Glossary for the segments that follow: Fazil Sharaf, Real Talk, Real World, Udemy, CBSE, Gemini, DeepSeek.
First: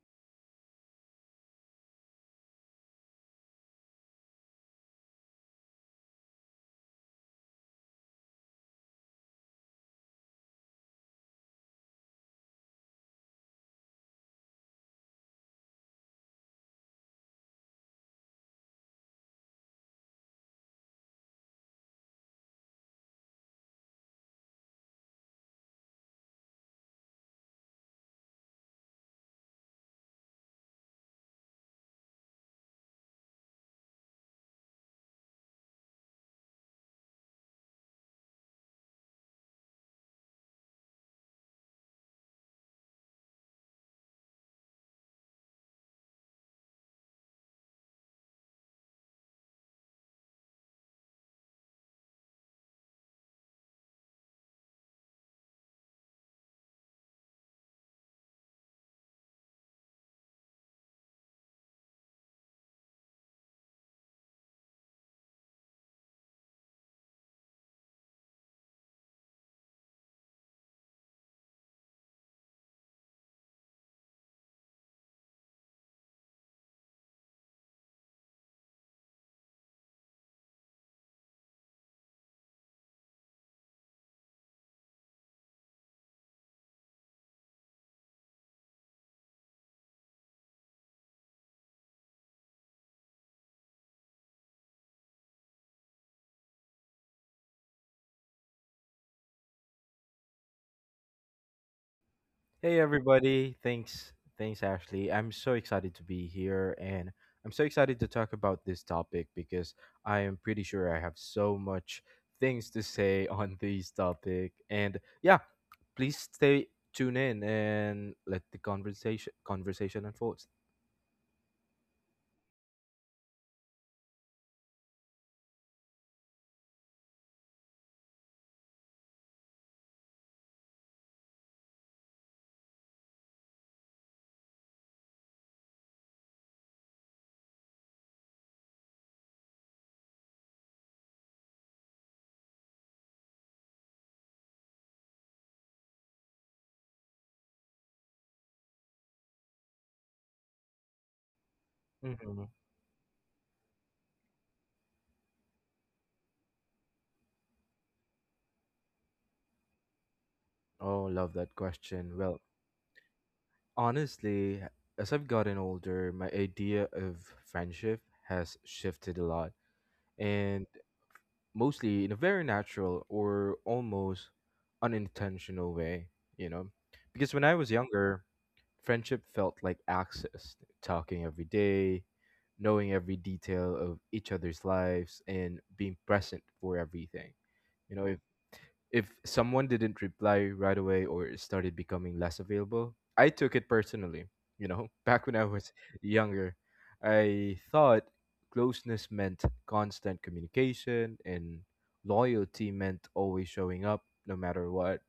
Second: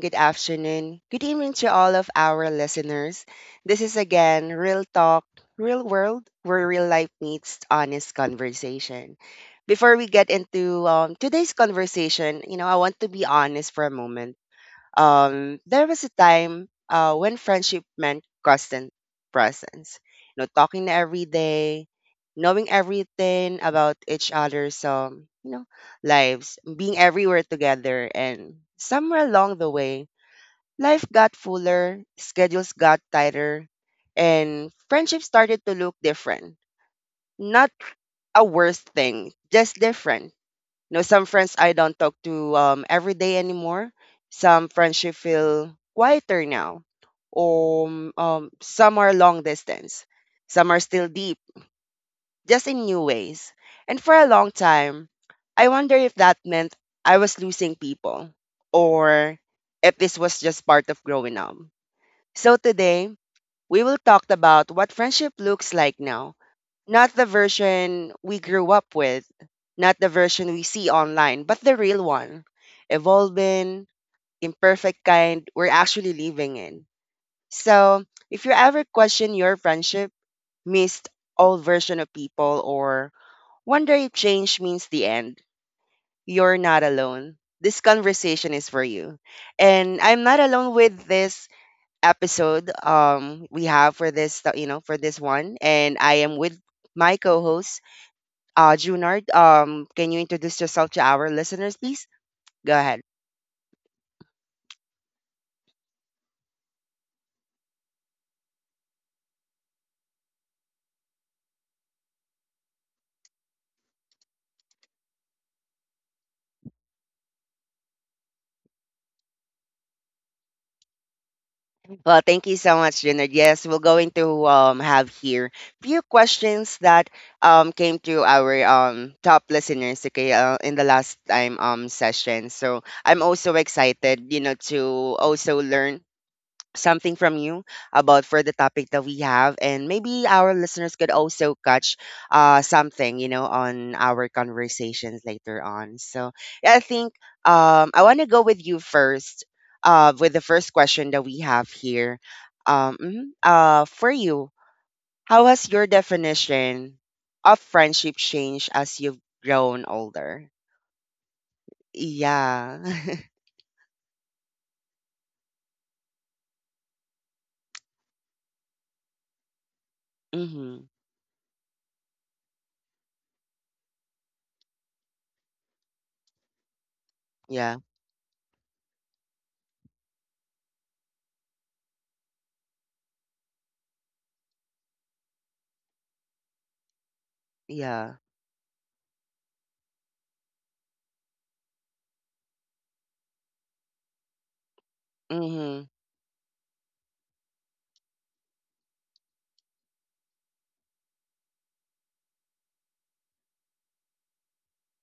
good afternoon, good evening to all of our listeners. This is again Real Talk, Real World, where real life meets honest conversation. Before we get into today's conversation, I want to be honest for a moment. There was a time when friendship meant constant presence, you know, talking every day, knowing everything about each other's lives, being everywhere together. And somewhere along the way, life got fuller, schedules got tighter, and friendship started to look different. Not a worse thing, just different. You know, some friends I don't talk to every day anymore. Some friendship feel quieter now. Some are long distance. Some are still deep, just in new ways. And for a long time, I wonder if that meant I was losing people, or if this was just part of growing up. So today, we will talk about what friendship looks like now. Not the version we grew up with, not the version we see online, but the real one. Evolving, imperfect kind we're actually living in. So, if you ever question your friendship, missed old version of people, or wonder if change means the end, you're not alone. This conversation is for you. And I'm not alone with this episode we have for this for this one, and I am with my co-host Junard. Um, can you introduce yourself to our listeners, please? Go Hey ahead. everybody. Thanks. Thanks Ashley. I'm so excited to be here and I'm so excited to talk about this topic because I am pretty sure I have so much things to say on this topic. And yeah, please stay tune in and let the conversation unfold. Well, thank you so much, Junard. Yes, we're going to have here few questions that came to our top listeners, okay, in the last time session. So I'm also excited, you know, to also learn something from you about for the topic that we have, and maybe our listeners could also catch something, you know, on our conversations later on. So yeah, I want to go with you first with the first question that we have here. hmm Mhm, for you, how has your definition of friendship changed as you've grown older? Oh, love that question. Well, Yeah. honestly, as I've gotten older, my idea of friendship has shifted a lot. And Mhm. mostly in a very natural or almost unintentional way, you know. Because when I was Yeah, younger, friendship felt like access, talking every day, knowing every detail of each other's lives, and being present for everything. You know, if yeah. if someone didn't reply right away or started becoming less available, I took it personally. You know, back when I was Mhm. younger, I thought closeness meant constant communication and loyalty meant always showing up no matter what.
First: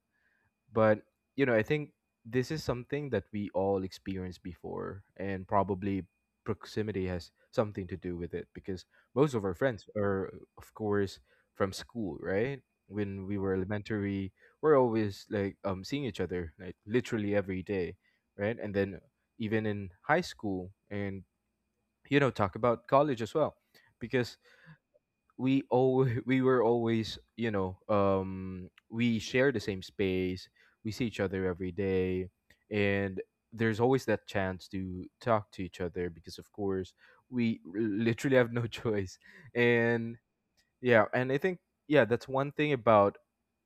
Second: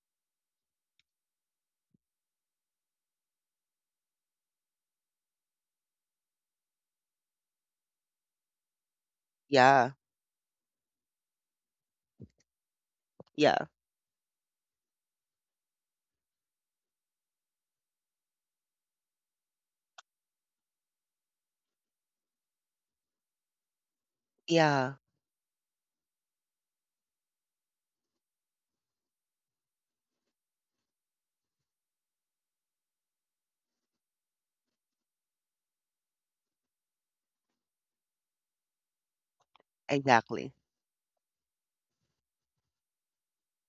But you know, I think this is something that we all experienced before, and probably proximity has something to do with it because most of our friends Yeah, are, of course, from school, right? When we were yeah, elementary, we're always like seeing each other like literally every day, right? And then even in high school, and you know, talk about college as well, because yeah. we all we were always we share the same space, we see each other every day, and there's always that chance to talk to each other because of course we literally have no choice. And Exactly. yeah, and I think, yeah, that's one thing about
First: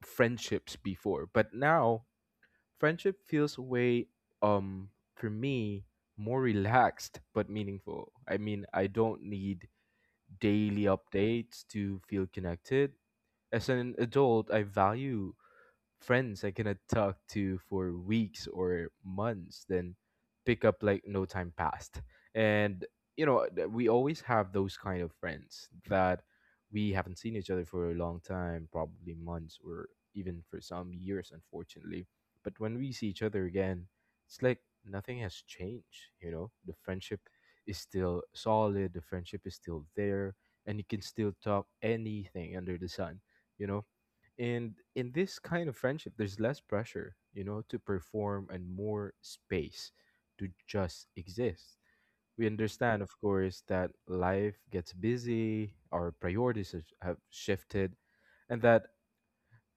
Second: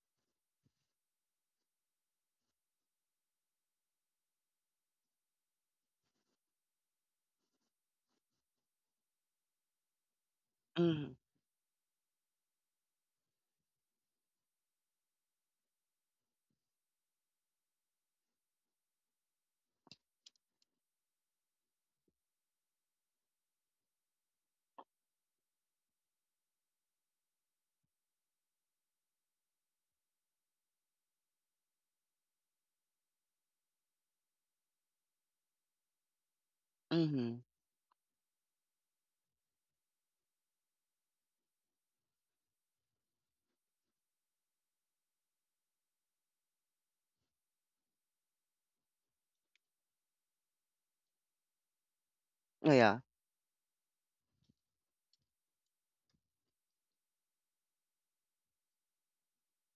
friendships before, but now friendship feels way, um for me, more relaxed but meaningful. I mean, I don't need daily Mhm. updates to feel connected. As an adult, I value friends I cannot talk to for weeks or months, then pick up like no time passed. And you know, we always have those kind of friends that we haven't seen each other for a long time, probably months or even for some years, unfortunately. But when we see each other again, it's like nothing has changed, you know? The friendship Mhm. is still solid, the friendship is still there, and you can still talk anything under the sun, you know? And in this kind of friendship, there's less pressure, you know, to perform and more space to just exist. We Oh, yeah. understand, of course, that life gets busy, our priorities have shifted, and that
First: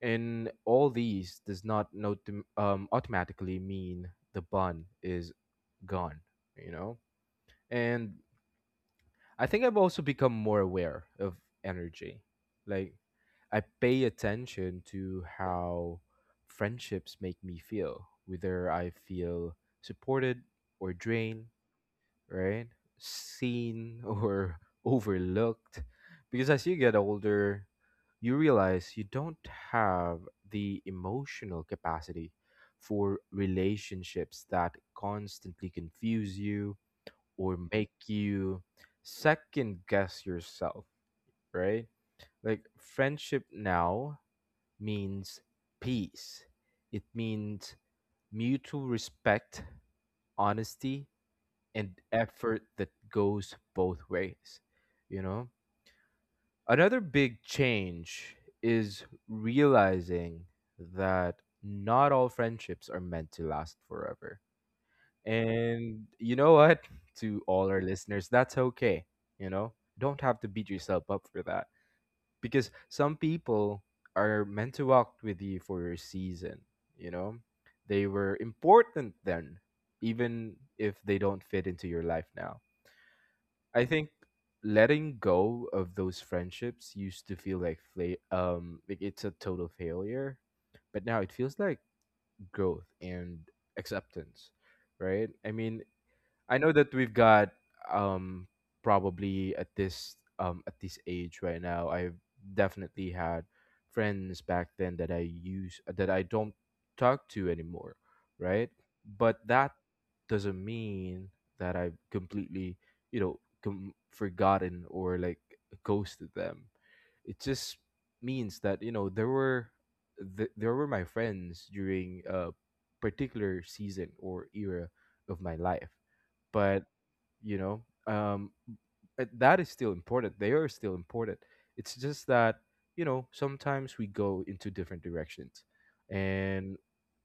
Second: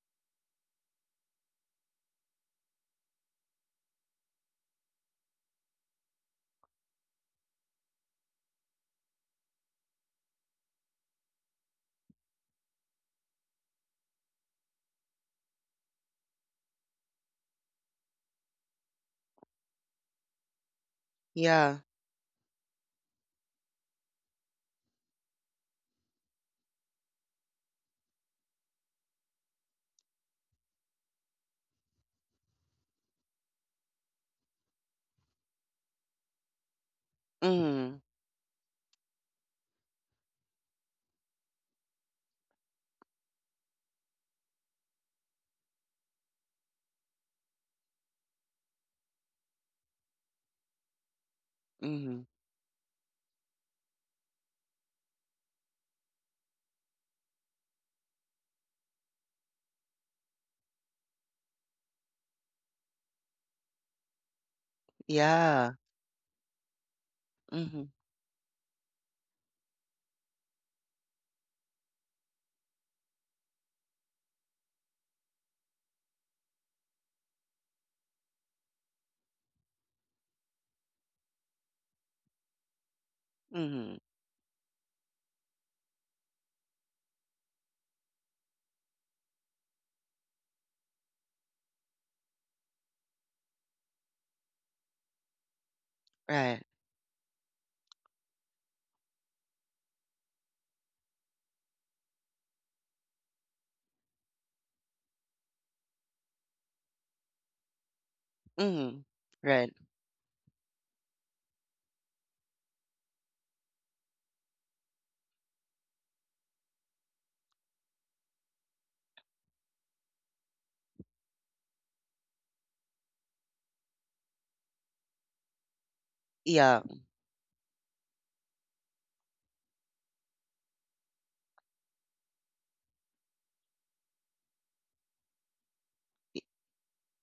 in all these does not automatically mean the bun is gone, you know? And I think I've also become more aware of energy. Like, I pay attention to how friendships make me feel, whether I feel supported or drained, Yeah. right? Seen or overlooked. Because as you get older, you realize you don't have the emotional capacity for relationships that constantly confuse you or make Mhm. you second guess yourself, right? Like friendship now means peace. It means mutual respect, honesty, and Mhm. effort that goes both ways, you know? Another big change is realizing that not all friendships are meant to last forever. Yeah. And you know what? To all our Mhm. listeners, that's okay. You know, don't have to beat yourself up for that because some people are meant to walk with you for a season. You know, they were important then, even if they don't fit into your life now. I Mhm. think letting go of those friendships used to feel like like it's a total failure, but now it feels like growth and acceptance, right? I mean, I Right. know that we've got um probably at this age right now. I've definitely had friends back then that I don't talk to anymore, right? Mhm. But that Right. doesn't mean that I've completely, you know, forgotten or like ghosted them. It just means that, you know, there were my friends during a particular season or era of my life. But Yeah. you know, that is still important, they are still important. It's just that, you know, sometimes we go into different directions, Y and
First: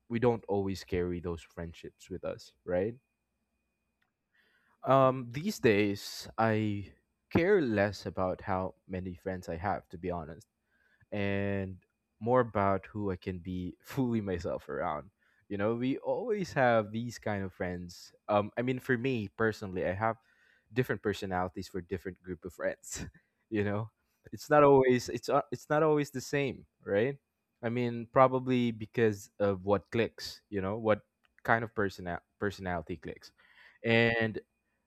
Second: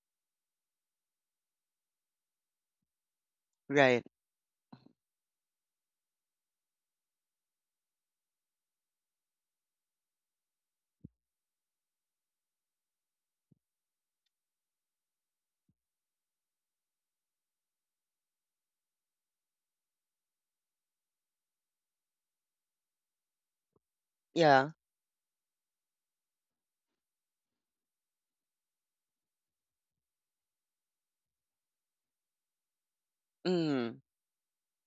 we don't always carry those friendships with us, right? Right. These days, I care less about how many friends I have, to be honest, and more about who I can be fully myself around. You know, we always have these kind of friends. I mean, for me personally, I have different personalities for different group of friends. You know, it's not Yeah. always, it's not always the same, right? I mean, probably because of what clicks. You know, what kind of personality clicks, Mhm. and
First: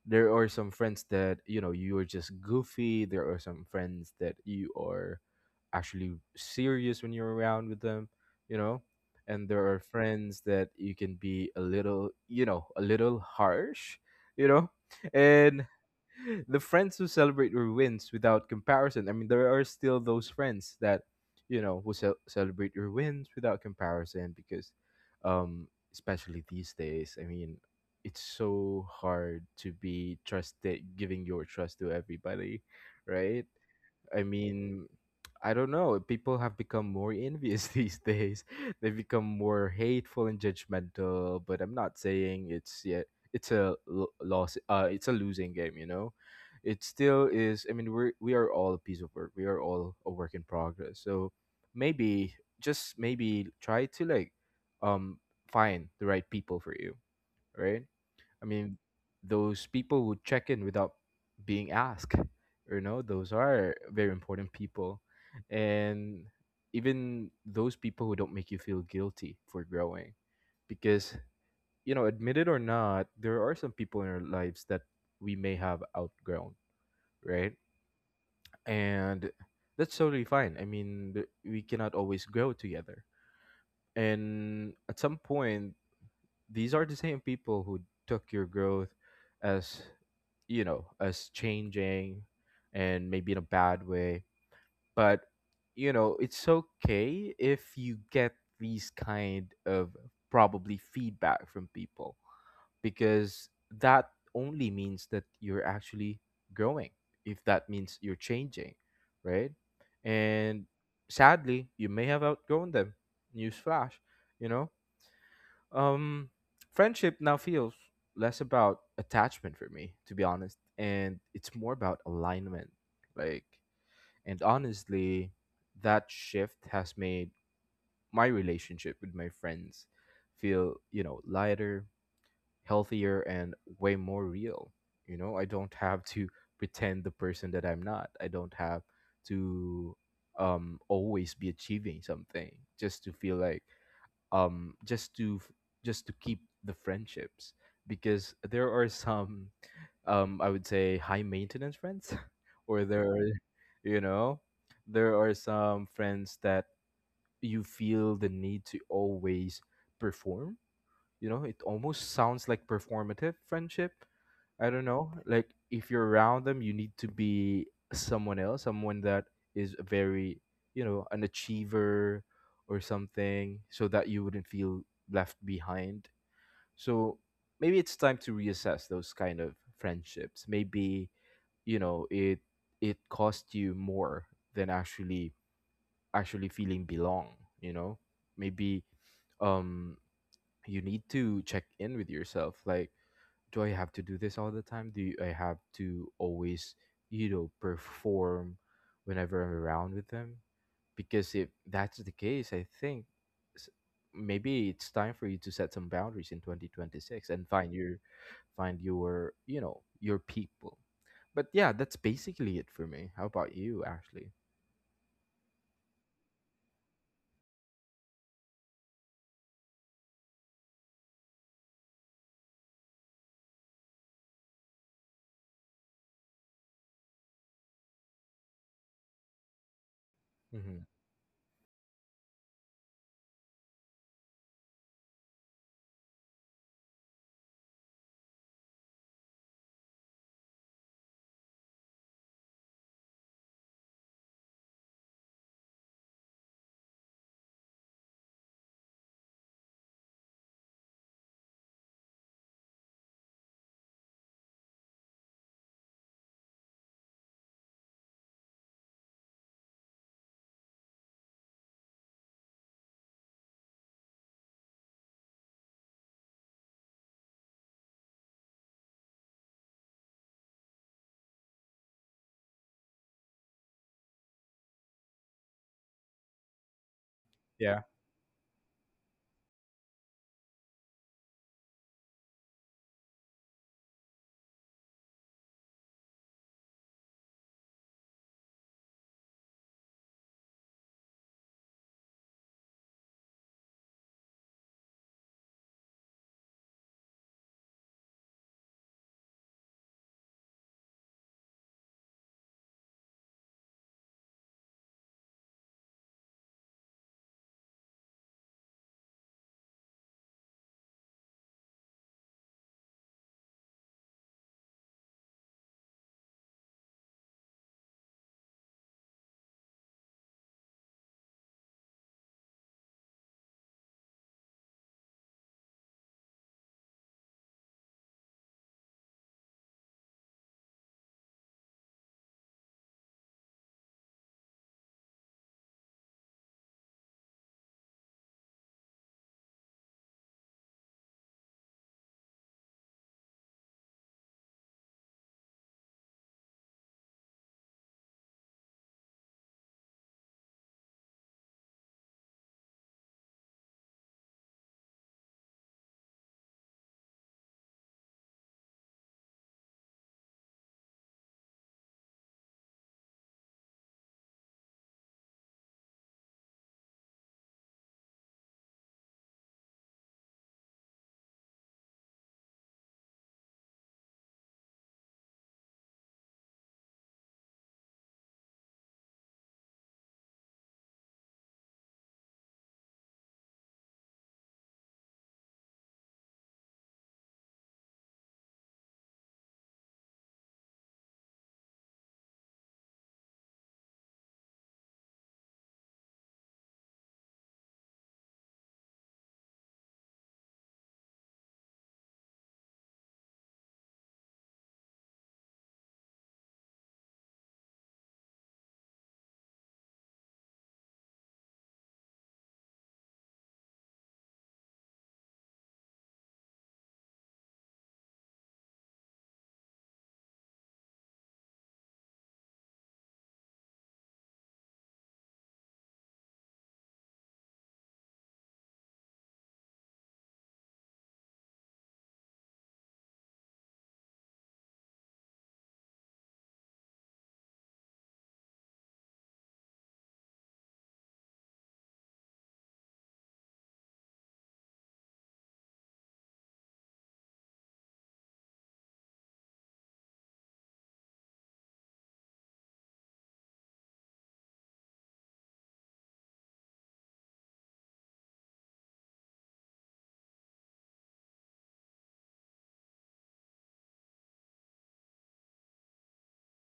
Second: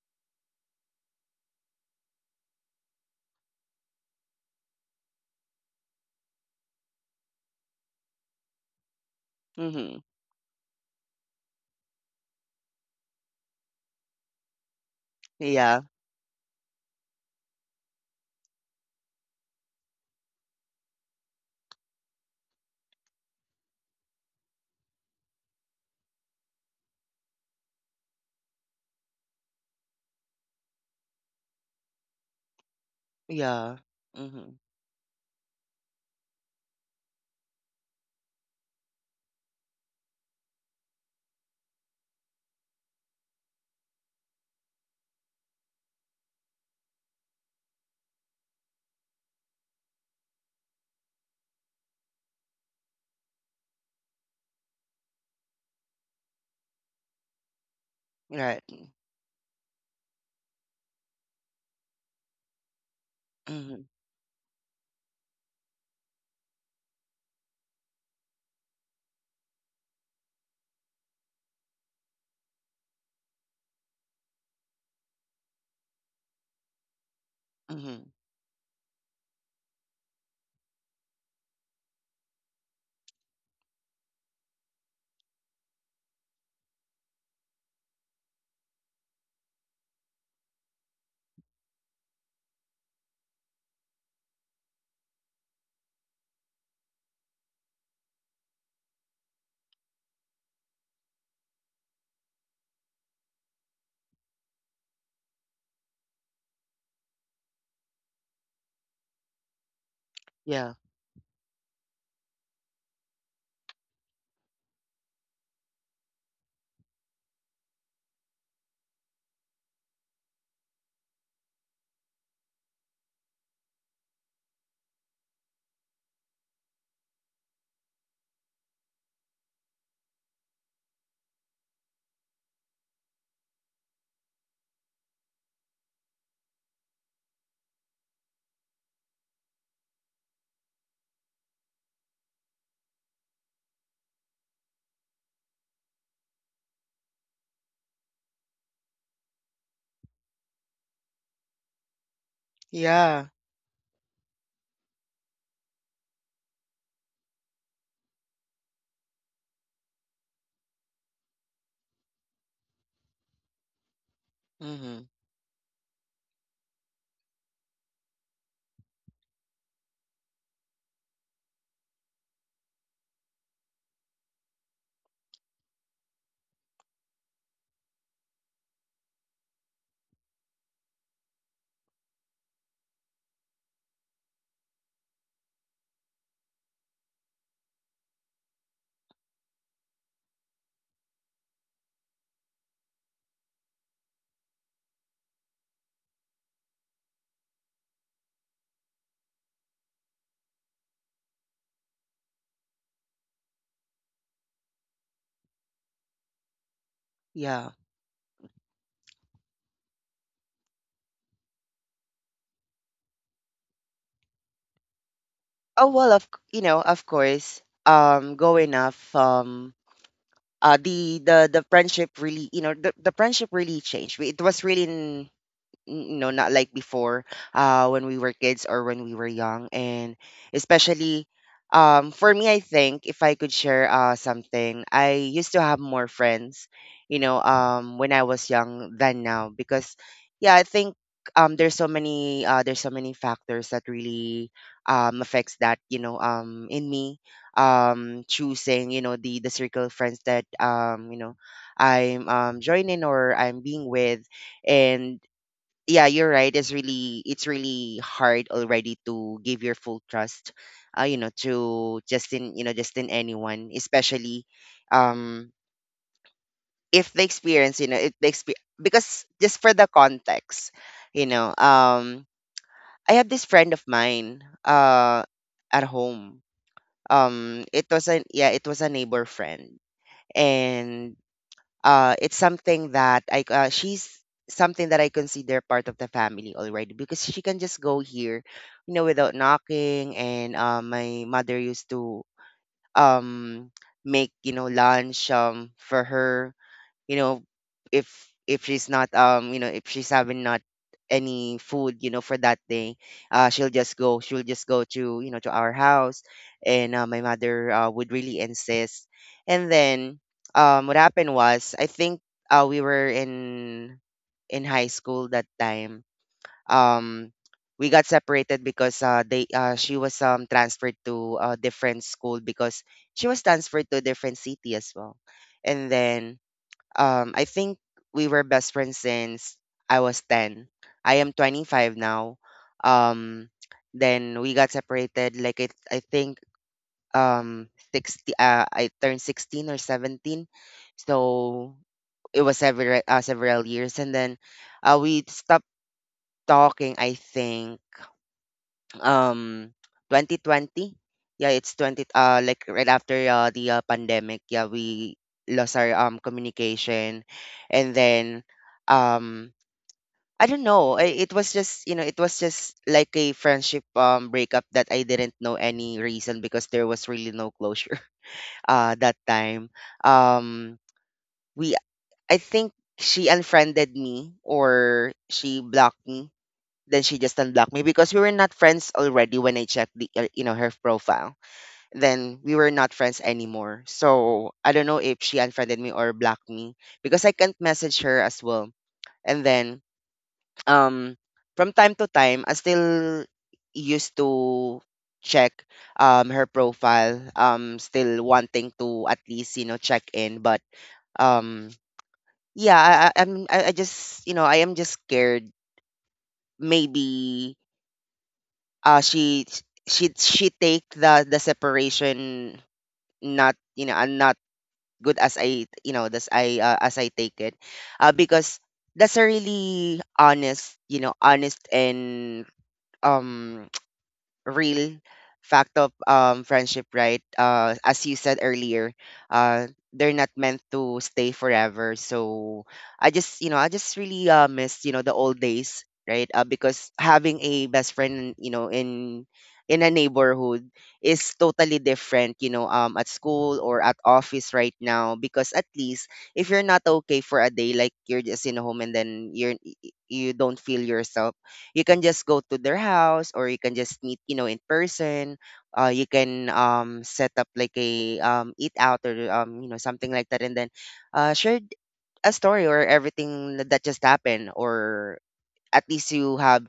there are some friends that, you know, you are just goofy. There are some friends that you are actually serious when you're around with them, you know. And there are Mhm. friends that you can be a little, you know, a little harsh, you know. And Yeah. the friends who celebrate your wins without comparison. I mean, there are still those friends that, you know, who celebrate your wins without comparison because, um, especially these days, I mean, it's so hard to be trusted, giving your trust to everybody, right? Yeah. I Mhm. mean, I don't know. People have become more envious these days. They've become more hateful and judgmental. But I'm not saying it's yet. It's a loss. It's a losing game. You know, it still is. I mean, we are all a piece of work. We are all a work in progress. So maybe, just maybe, try to like um find the right people for you. Right? I Right. mean, those people who check in without being asked, you know, those are Mhm. very important people. And even those people who don't make you feel guilty for growing. Because, you know, admit it or not, there are some people in our lives that we may have outgrown, right? Mhm. And that's totally fine. I mean, we cannot always grow together. And at some point, these are the same people who took your growth as, you know, us changing, and maybe in a bad way, but you know it's okay if you get these kind of probably feedback from people, because that only means that you're actually growing, if that means you're changing, right? And Yeah. sadly, you may have outgrown them. Newsflash, you know, um, friendship now feels less about attachment for me, to be honest, and it's more about alignment. Like, and honestly, that shift has made my relationship with my friends feel, you know, lighter, healthier, and way more real. You know, I don't have to pretend the person that I'm not. I don't have to always be achieving something just to feel like, um just to f- just to keep the friendships, because there are some, um, I would say high maintenance friends or there Yeah. are, you know, there are some friends that you feel the need to always perform, you know. It almost sounds like performative friendship. I don't Mhm. know. Like if you're around them, you need to be someone else, someone that is very, you know, an achiever or something, so that you wouldn't feel left behind. So maybe it's time to reassess those kind of friendships. Maybe, you know, it cost you more than actually feeling belong. You know, maybe um you need to check in with yourself, like, do I have to do this all the time? Do I have to always, you know, perform whenever I'm around with them? Because if that's the case, I think, s- maybe it's time for you to set some boundaries in 2026 and Yeah. Find your, you know, your people. But yeah, that's basically it for me. How about you, Ashley? Oh, well, of c You know, of course, going off, the friendship really, you know, the friendship really changed. We It was really no, not like before, when we were kids or when we were young. And Mm-hmm. especially, for me, I think if I could share something, I used to have more friends, you know, when I was young than now. Because, yeah, I think there's so many factors that really affects that, you know, in me choosing, you know, the circle of friends that you know, I'm joining or I'm being with. And yeah, you're right, it's really, it's really hard already to give your full trust you know, to just in, you know, just in anyone, especially um if the experience, you know, if the experience. Because, just for the context, you know um I have this friend of mine at home. Yeah. It was a, yeah, it was a neighbor friend. And it's something that I she's something that I consider part of the family already, because she can just go here, you know, without knocking. And my mother used to um make, you know, lunch for her, you know, if if she's not, you know, if she's having not any food, you know, for that day, she'll just go, she'll just go to, you know, to our house. And my mother would really insist. And then what happened was, I think, we were in high school that time. um we got separated because they she was transferred to a different school, because she was transferred to a different city as well. And then, I think we were best friends since I was 10. I am 25 now. Um, then we got separated, like, it, I think um 60, I turned 16 or 17. So it was several several years. And then we stopped talking, I think um 2020. Yeah, it's 20, like right after the pandemic. Yeah, we lost our communication. And then um I don't know, it was just, you know, it was just like a friendship breakup that I didn't know any reason, because there was really no closure that time. Um we i think she unfriended me or she blocked me. Then she just unblocked me, because we were not friends already when I checked the, you know, her profile. Then we were not friends anymore. So I don't know if she unfriended me or blocked me, because I can't message her as well. And then, um from time to time, I still used to check her profile, still wanting to at least, you know, check in, but um yeah, I just, you know, I am just scared. Maybe she she take the separation not, you know, and not good as I, you know, as I, as I take it. Because that's a really honest, you know, honest and um real fact of friendship, right? As you said earlier, uh, they're not meant to stay forever. So I just, you know, I just really miss, you know, the old days, right? Because having a best friend, you know, in a neighborhood is totally different, you know, at school or at office right now, because at least if you're not okay for a day, like you're just in a home, and then you're, you don't feel yourself, you can just go to their house, or you can just meet, you know, in person. You can set up like a, eat out, or you know, something like that. And then share a story or everything that just happened, or at least you have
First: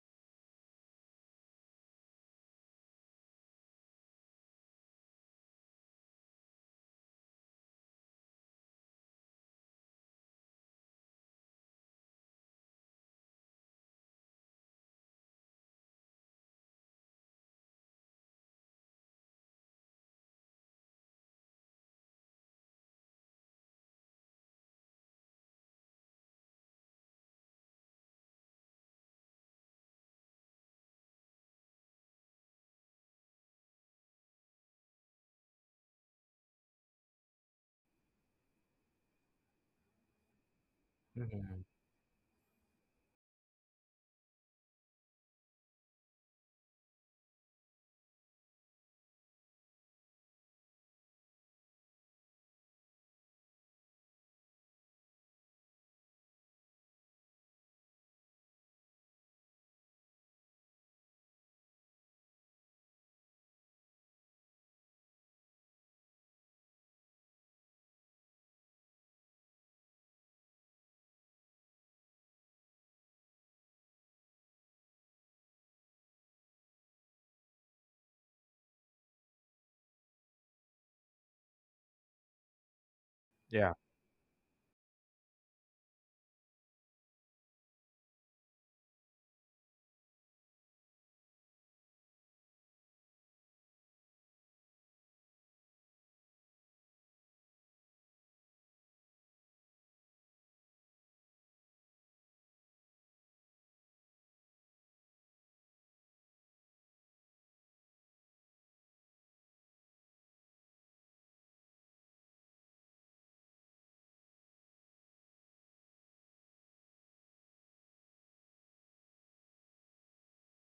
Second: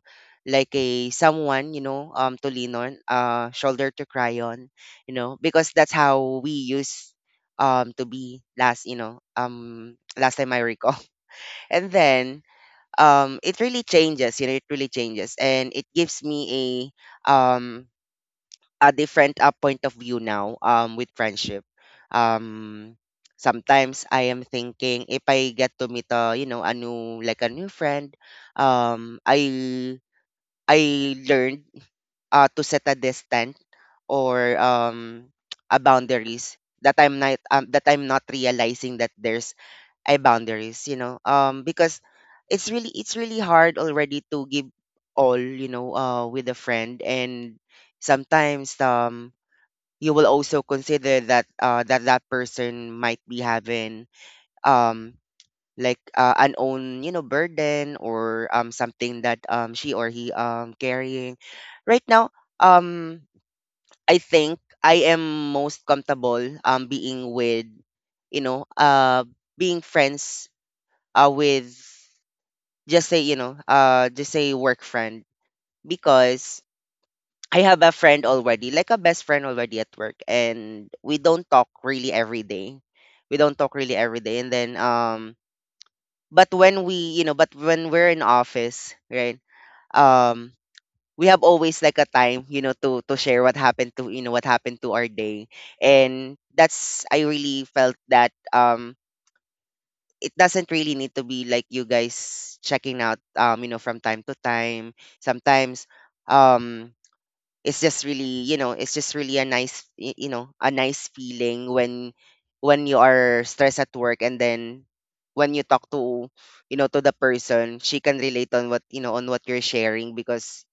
like a someone, you know, to lean on, shoulder to cry on, you know. Because that's how we used, to be last, you know, last time I recall. And then it really changes, you know, it really changes, and it gives me um a different point of view now with friendship. um Sometimes I am thinking, if I get to meet a, you know, a new, like a new friend, um i I learned to set a distance or a boundaries that I'm not, that I'm not realizing that there's I boundaries, you know. Mm-hmm. Um, because it's really, it's really hard already to give all, you know, with a friend. And sometimes you will also consider that that person might be having um like an own, you know, burden, or something that she or he carrying right now. Um i think I am most comfortable being with, you know, being friends with, just say, you know, just say work friend. Because I have a friend already, like a best friend already at work, and we don't talk really every day. We don't Yeah. talk really every day. And then, but when we, you know, but when we're in office, right? Um, we have always like a time, you know, to share what happened to, you know, what happened to our day. And that's, I really felt that it doesn't really need to be like you guys checking out, you know, from time to time. Sometimes um it's just really, you know, it's just really a nice you know, a nice feeling when you are stressed at work, and then when you talk to, you know, to the person, she can relate on what, you know, on what you're sharing, because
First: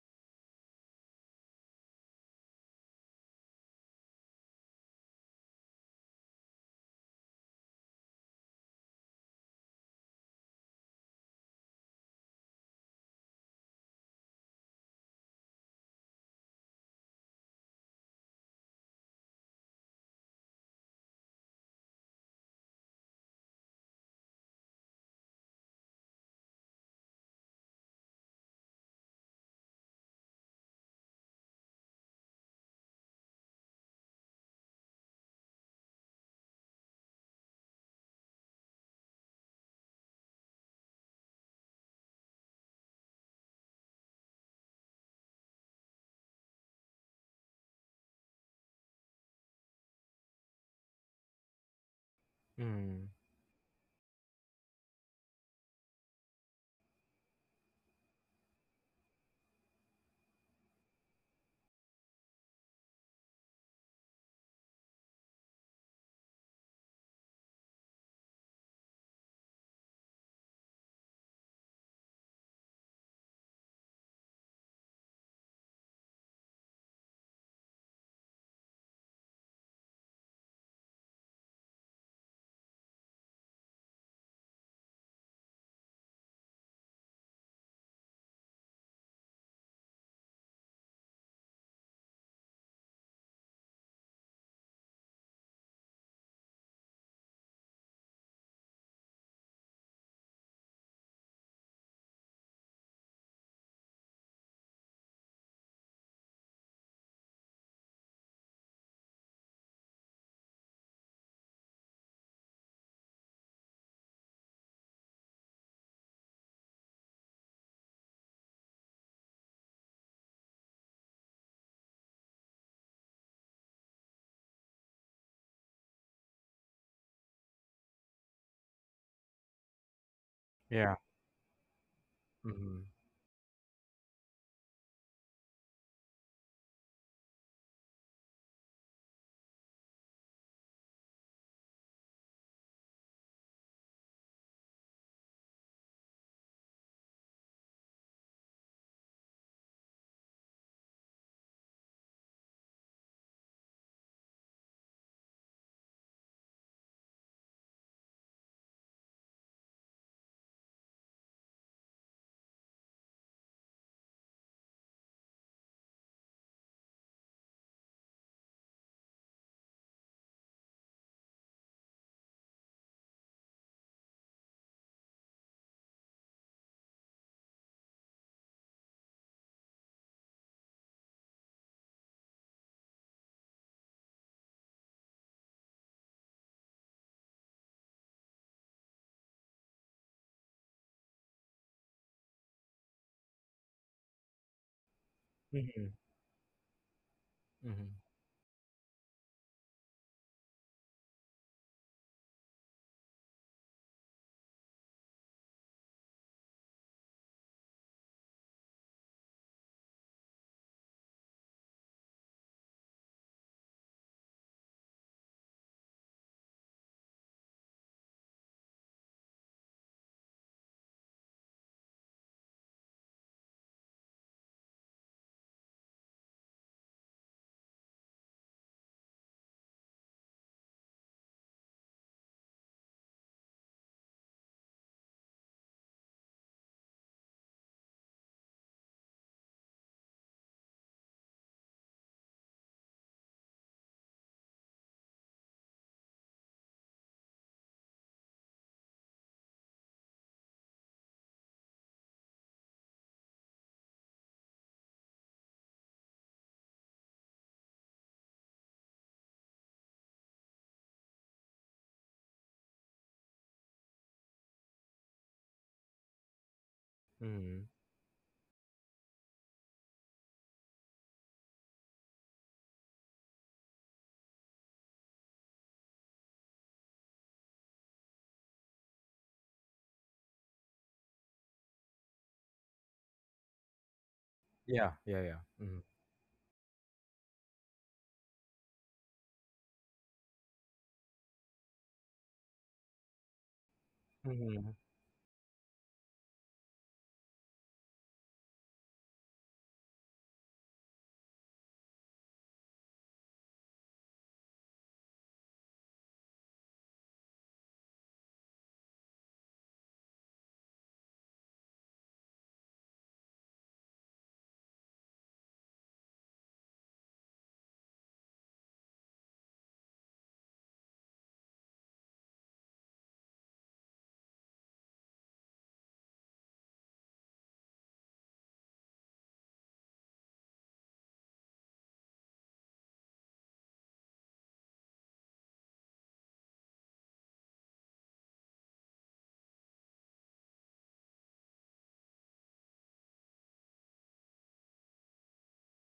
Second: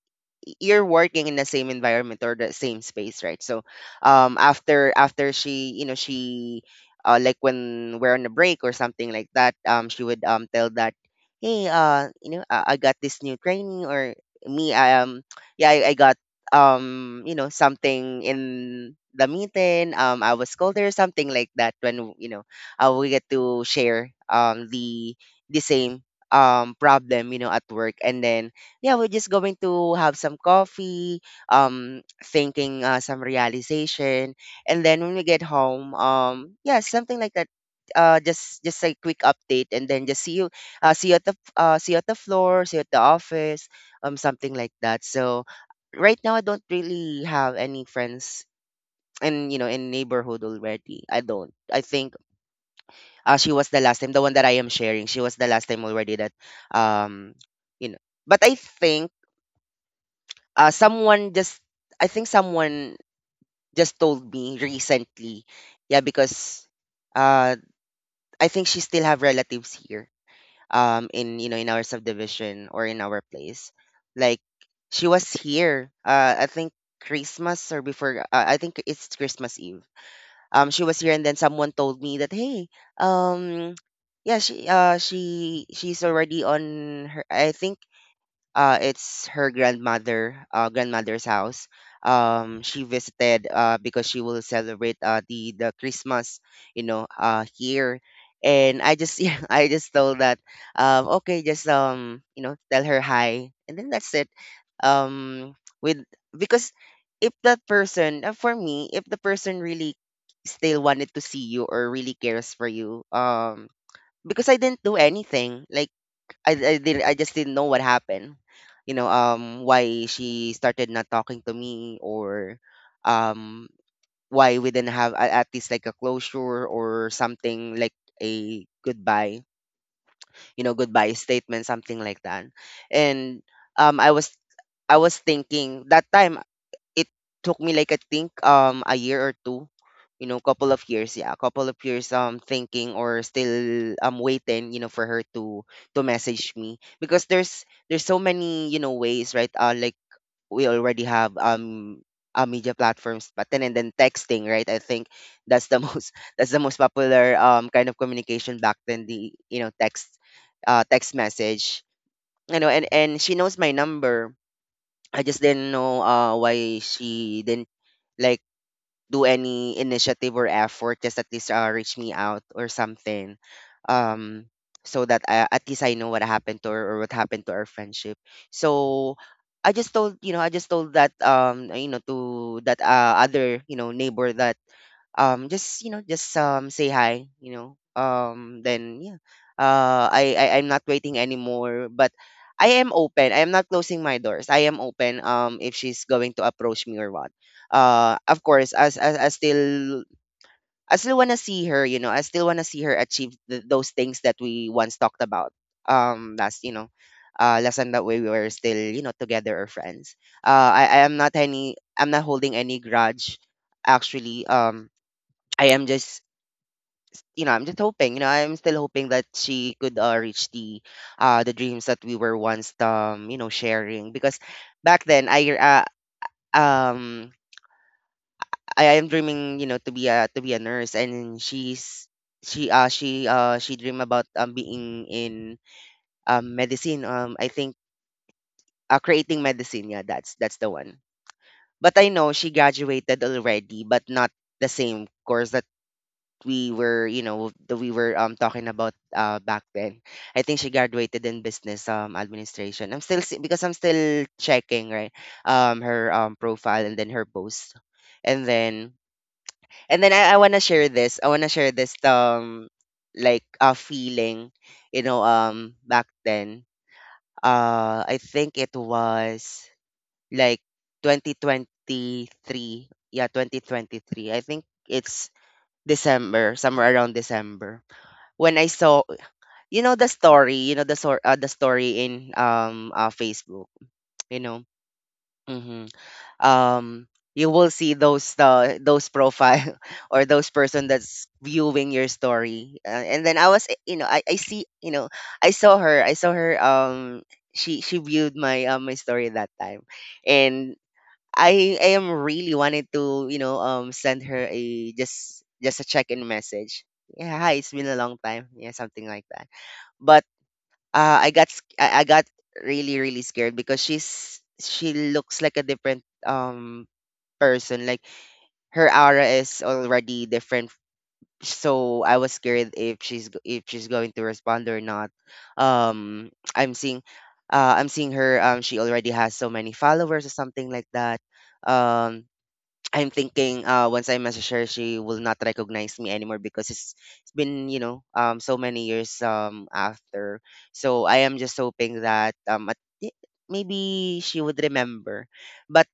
you're working in the same environment or the same space, right? So, after she, you know, she, like when we're on a break or something like that, she would tell that, hey, you know, I got this new training, or me, I yeah, I got you know, something in the meeting. I was called or something like that. When, you know, we get to share the same problem, you know, at work. And then yeah, we're just going to have some coffee, thinking some realization, and then when we get home, yeah, something like that. Just a quick update, and then just see you at the floor, see you at the office, something like that. So right now, I don't really have any friends in you know in neighborhood already. I don't. I think Mm-hmm. She was the last time, the one that I am sharing. She was the last time already that um, you know. But I think someone just I think someone just told me recently, yeah, because uh, I think she still have relatives here, in you know in our subdivision or in our place. Like she was here, I think Christmas or before. I think it's Christmas Eve. She was here, and then someone told me that hey, um, yeah, she she's already on her. I think it's her grandmother grandmother's house. She visited because she will celebrate the Christmas, you know, here. And I just yeah, I just told that okay, tell her hi, and then that's it. Um, with because if that person for me, if the person really still wanted to see you or really cares for you, because I didn't do anything like I didn't I just didn't know what happened. You know, why she started not talking to me or um why we didn't have at least like a closure or something like a goodbye, you know, Yeah. goodbye statement, something like that. Mm-hmm. And um I was I was thinking that time it took me like I think a year or two, you know, couple of years, yeah, couple of years thinking or still waiting, you know, for her to message me because there's so many you know ways, right? Like we already have media platforms but then and then texting, right? I think that's the most, that's the most popular kind of communication back then, the you know text text message, you know. And she knows my number. I just didn't know why she didn't like do any initiative or effort, just at least reach me out or something, um so that I, at least I know what happened to her or what happened to our friendship. So I just told, you know, I just told that, um, you know, to that, other, you know, neighbor that, just, you know, just, say hi, you know, then yeah, I'm not waiting anymore, but I am open, I am not closing my doors, I am open, if Mm-hmm. she's going to approach me or what. Mm-hmm. Of course, as I still, I still want to see her, you know, I still want to see her achieve those things that we once talked about, last, you know, last time that we were still you know together or friends. I am not any I'm not holding any grudge actually, I am just, you know, I'm just hoping, you know, I'm still hoping that she could reach the dreams that we were once you know sharing because back then um I am dreaming, you know, to be a nurse, and she's she dream about being in medicine, I think, creating medicine, yeah, that's the one. But I know she graduated already but not the same course that we were, you know, that we were talking about back then. I think she graduated in business administration. I'm still because I'm still checking, right, her profile and then her post, and then I wanna share this. I wanna share this, like a feeling, you know, back then. Mm-hmm. I think it was like 2023. Yeah, 2023. I think it's December, somewhere around December, when I saw you know the story, the story in Facebook, you know. Yeah. Yeah. Yeah. hmm Um you will see those profile or those person that's viewing your story. And then I was you know I Mm-hmm. see, Mm-hmm. you know, I saw her, she viewed my, my story that time. And I am really wanted to, you know, send her a just a check-in message. Yeah, hi, it's been a long time. Yeah, something like that, but I got really really scared because she looks like a different person. Like her aura is already different. So I was scared if she's going to respond or not. Um, I'm seeing, I'm seeing her. She already has so many followers or something like that. Um, I'm thinking once I message her, she will not recognize me anymore because it's been, you know, so many years after. So I am just hoping that maybe she would remember. But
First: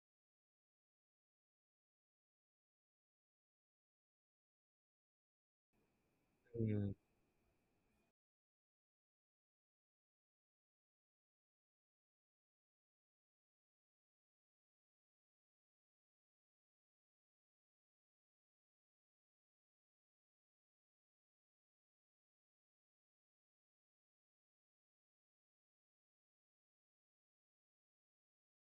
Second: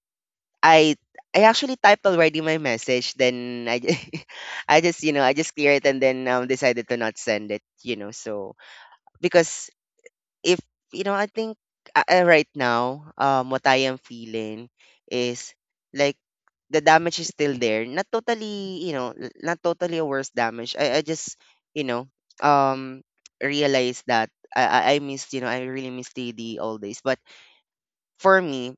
I I actually typed already my message, then I just, you know, I just clear it and then decided to not send it, you know. So because if you know, I think right now, what I am feeling is like the damage is still there. Not totally, you know, not totally a worse damage. You know, um, realized that I missed, you know, I really missed the old days. But for me,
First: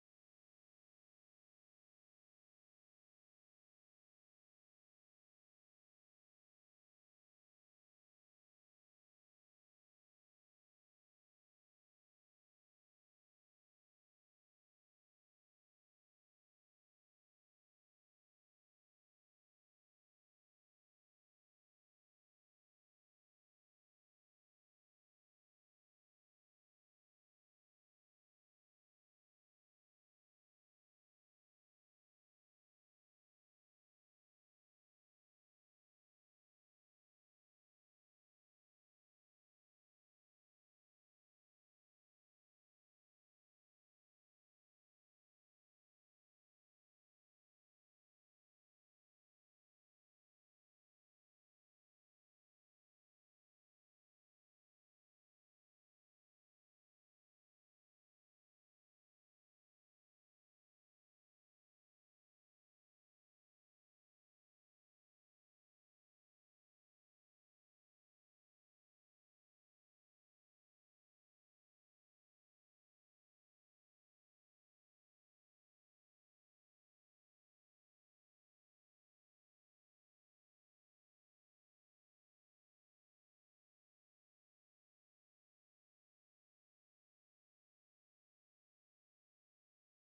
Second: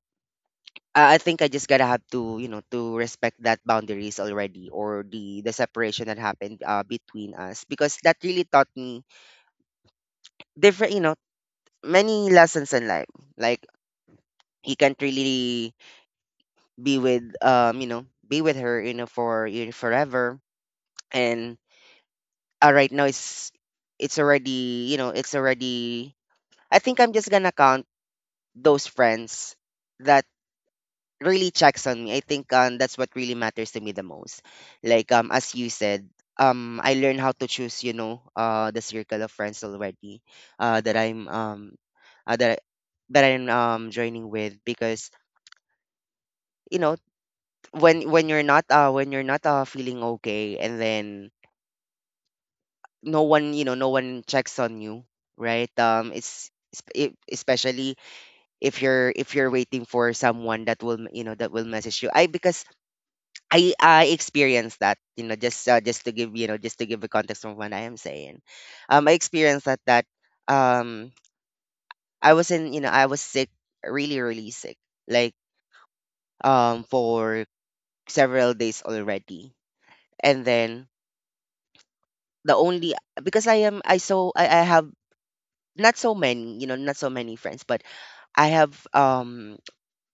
I think I just gotta have to, you know, to respect that boundaries already or the separation that happened between us, because that really taught me different, you know, many lessons in life. Like he can't really be with you know be with her, you know, for you know, forever. And right now it's already you know it's already, I think I'm just gonna count those friends that really checks on me. I think that's what really matters to me the most. Like, as you said, I learned how to choose, you know, the circle of friends already, uh that i'm um uh, that I, that I'm joining with. Because, you know, when when you're not feeling okay and then no one, you know, no one checks on you, right? It's especially if you're waiting for someone that will, you know, that will message you. I Because I experienced that, you know, just to give, you know, just to give a context of what I am saying. I experienced that, that, um I was in, you know, I was sick, really really sick, like, for several days already. And then the only, because I am I so I have not so many, you know, not so many friends, but I have, um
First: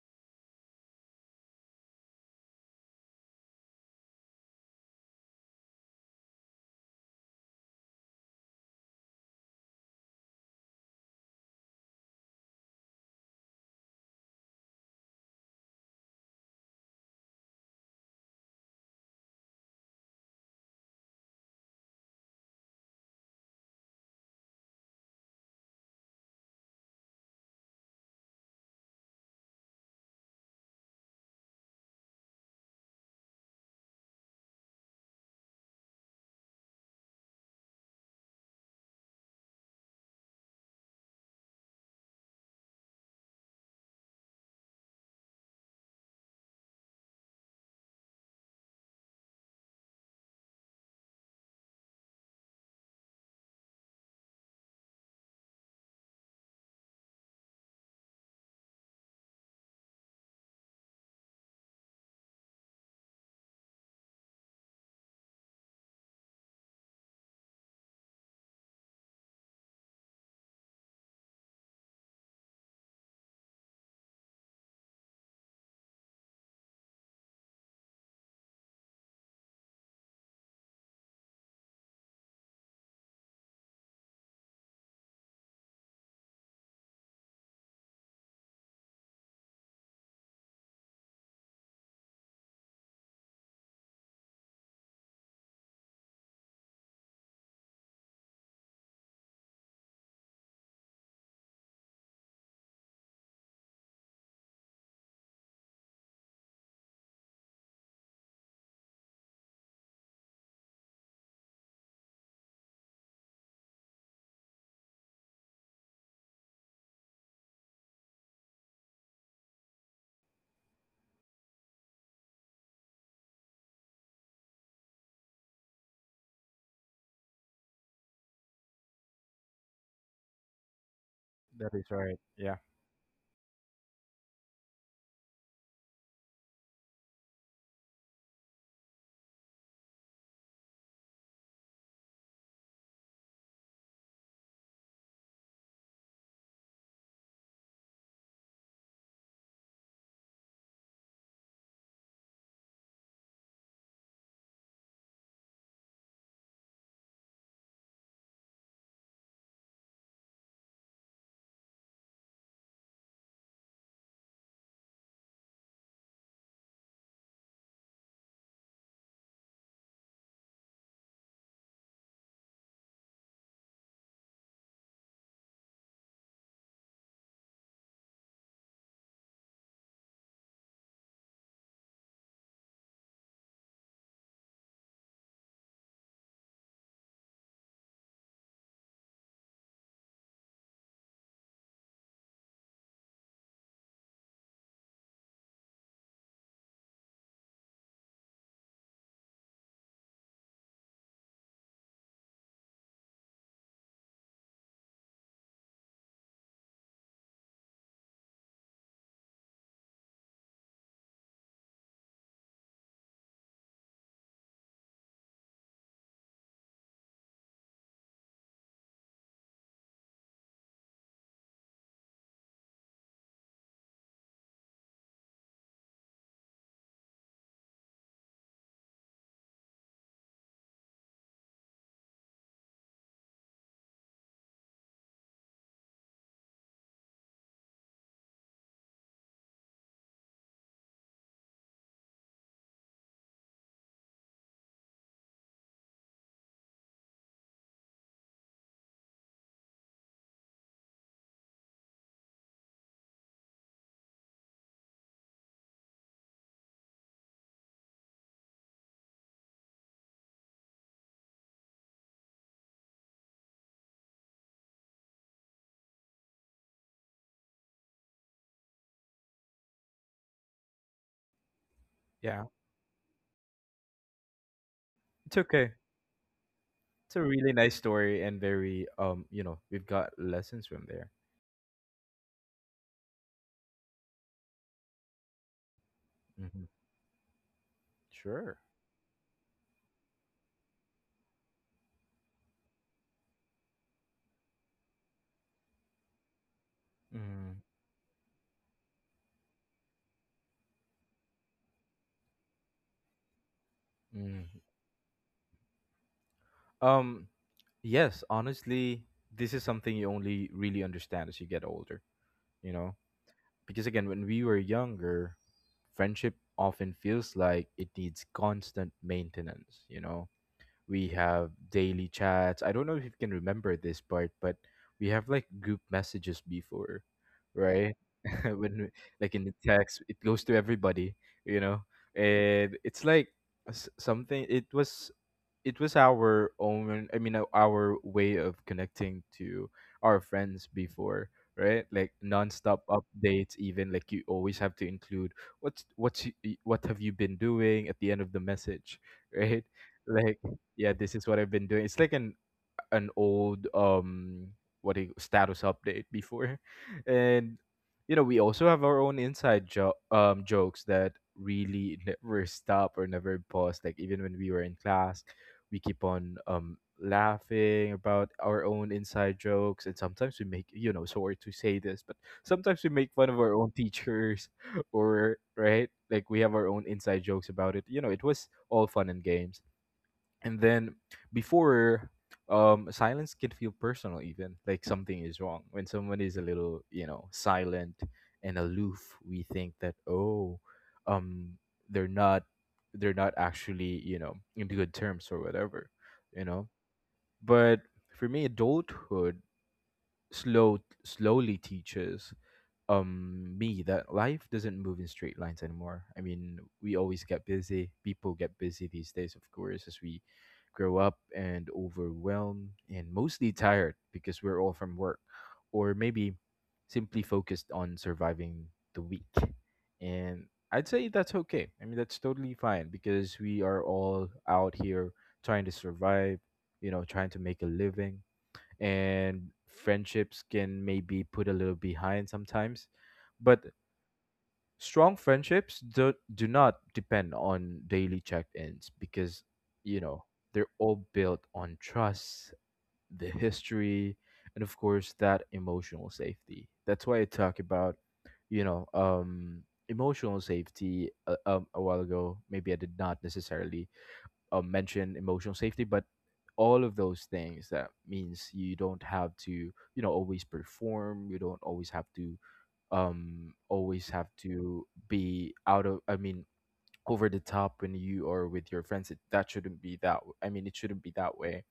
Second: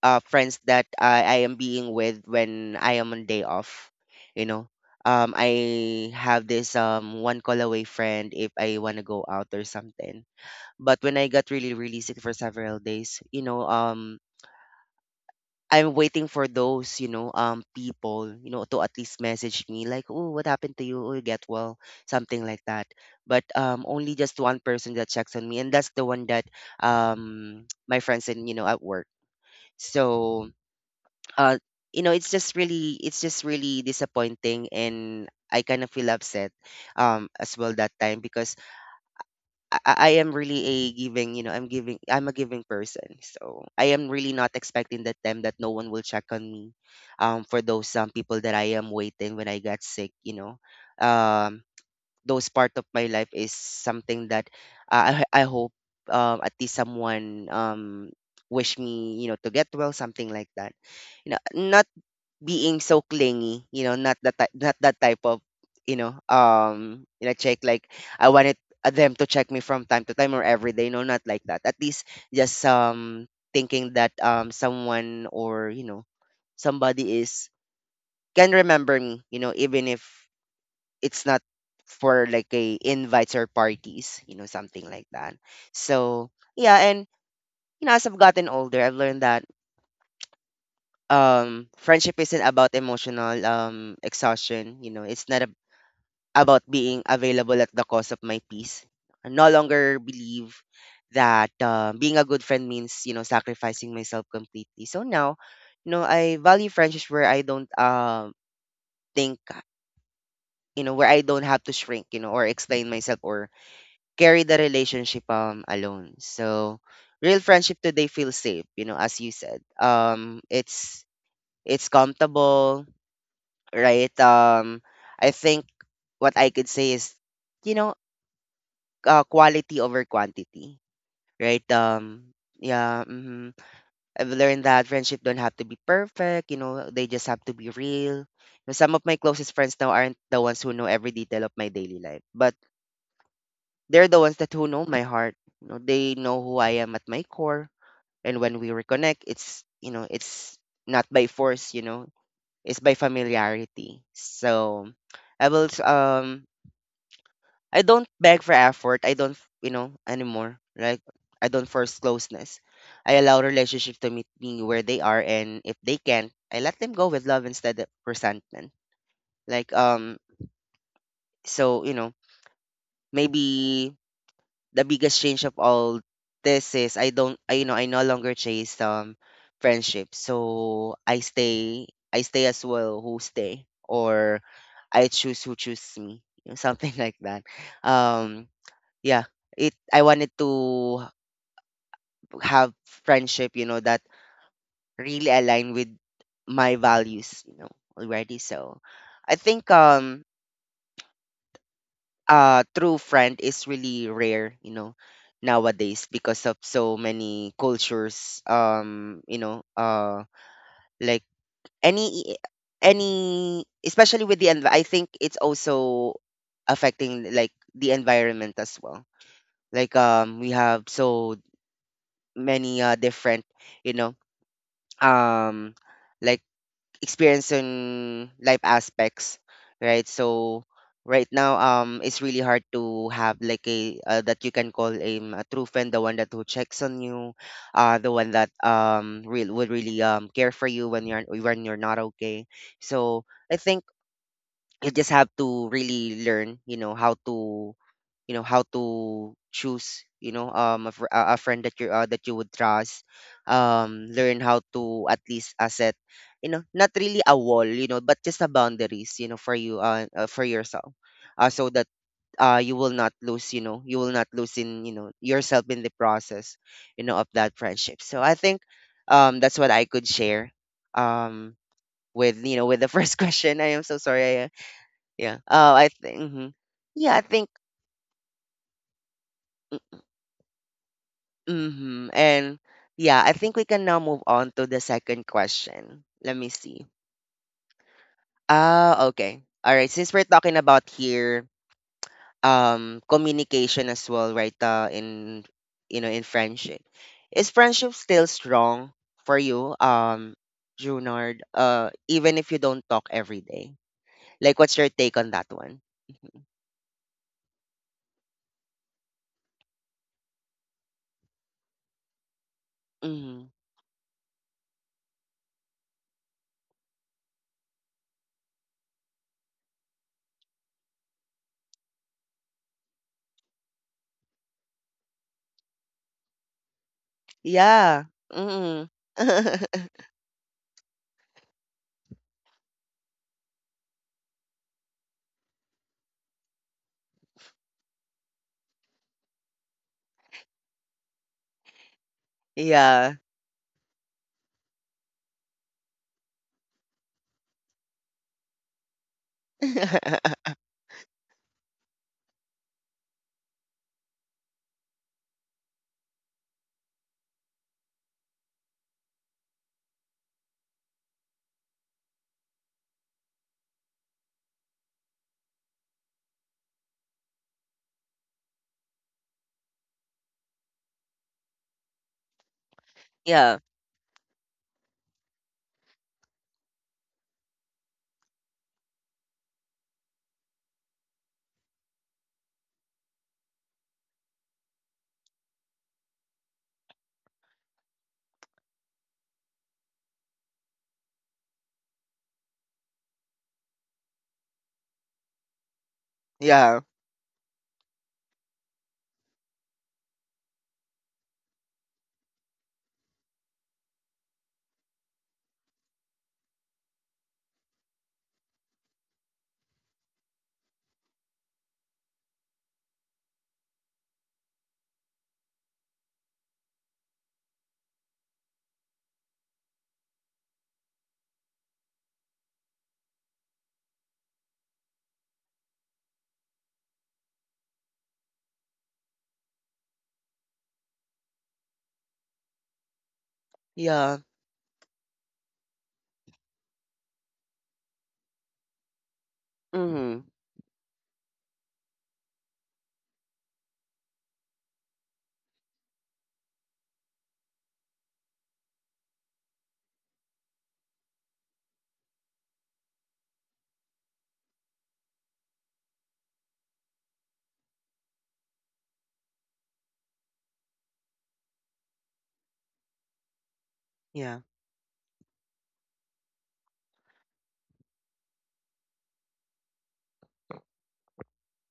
uh friends that I am being with when I am on day off, you know. Um, I have this one call away friend if I want to go out or something. But when I got really really sick for several days, you know, I'm waiting for those, you know, people, you know, to at least message me like, "Oh, what happened to you? Oh, get well," something like that. But only just one person that checks on me, and that's the one that, my friends and you know at work. So, uh, you know, it's just really disappointing, and I kind of feel upset, as well that time, because I am really a giving, you know, I'm giving, I'm a giving person. So I am really not expecting that time that no one will check on me. For those some people that I am waiting when I got sick, you know, um, those part of my life is something that I hope at least someone wish me, you know, to get well, something like that. You know, not being so clingy, you know, not that type of, you know, check. Like I wanted, them to check me from time to time or every day. No, not like that. At least just, thinking that someone or you know somebody is can remember me, you know, even if it's not for like a invites or parties, you know, something like that. So yeah, and as I've gotten older, I've learned that friendship isn't about emotional exhaustion. It's not about being available at the cost of my peace. I no longer believe that being a good friend means sacrificing myself completely. So now, I value friendships where I don't think, where I don't have to shrink, or explain myself, or carry the relationship alone. So real friendship today feels safe, as you said, it's comfortable, right? I think what I could say is, you know, quality over quantity, right? That is right. Yeah. Yeah, I've learned that friendship don't have to be perfect. They just have to be real. Some of my closest friends now aren't the ones who know every detail of my daily life, but they're the ones that who know my heart. They know who I am at my core, and when we reconnect, it's not by force. It's by familiarity. So I will s- um I don't beg for effort. I don't, anymore. Like I don't force closeness. I allow relationship to meet me where they are, and if they can, I let them go with love instead of resentment. Like um, so you know, maybe the biggest change of all this is I don't, I you know, I no longer chase friendship. So I stay as well who stay, or I choose who choose me, something like that. Um, Yeah, it I wanted to have friendship, that really align with my values, already. So I think true friend is really rare, nowadays, because of so many cultures, like any any especially I think it's also affecting like the environment as well. Like we have so many different, you know, um like experience in life aspects, right, so right now it's really hard to have like a that you can call him a true friend, the one that who checks on you, the one that real would really care for you when you're not okay. So I think you just have to really learn, how to, how to choose, a, fr- a friend that you would trust. Learn how to at least, set, not really a wall, but just a boundaries, for you, for yourself, so that you will not lose in, yourself in the process, of that friendship. So I think that's what I could share, um with Yeah. you know with the first question. I am so sorry. It's Yeah. okay. Oh, I think. Mhm. It's Yeah, a I think. really nice story and very, you know, we've got lessons from there. Mm-hmm. And yeah, I think we can now move on to the second question. Let me Hmm. see. Sure. Ah, okay. All right. Since we're talking about here, communication as well, right? In friendship, is Mm. friendship still strong for you, Junard? Even if you don't talk every day, Mm. like, what's your take on that one? Mm-hmm. Um yes, honestly, this is something you only really understand as you get older, you know? Mm-hmm. Because again, when we were younger, friendship often feels like it needs constant maintenance, you know? We have daily chats. I don't know if you can remember this part, but we have like group messages before, right? Yeah. Mm-hmm. When like in the text, it goes to everybody, you know, and it's like something. It was, it was our own, our way of connecting to our friends before, right? Like nonstop Yeah. updates, even like you always have to include what's, what have you been doing at the end of the message, right? Like, yeah, this is what I've been doing. It's like an old, status update before, and you know, we also have our own inside jokes that really never stop or never pause. Like even when we were in class, we keep on laughing about our own inside jokes, and sometimes we make sorry to say this, but sometimes we make fun of our Yeah. own teachers or right, like we have our own inside jokes about it. You know, it was all fun and games. And then before, silence can feel personal, even like something is wrong. When someone is a little, you know, silent and aloof, we think that, oh, um, they're not, they're not actually, you know, in good terms or whatever, you know. Yeah. But for me, adulthood slow, slowly teaches me that life doesn't move in straight lines anymore. I mean, we always get busy. People get busy these days, of course, as we grow up and overwhelmed and mostly tired because we're all from work or maybe simply focused on surviving the week. And I'd say that's okay. I mean, that's totally fine because we are all out here trying to survive, you know, trying to make a living, and friendships can maybe put a little behind sometimes. But Yeah. strong friendships do not depend on daily check ins because, you know, Mhm. they're all built on trust, the history, and of course, that emotional safety. That's why I talk about, you know, um, emotional safety a while ago. Maybe I did not necessarily mentioned emotional safety, but all of those things that means you don't have to always perform, you don't always have Yeah. to be out of, I mean, over the top when you are with your friends, that shouldn't be I mean it shouldn't be that way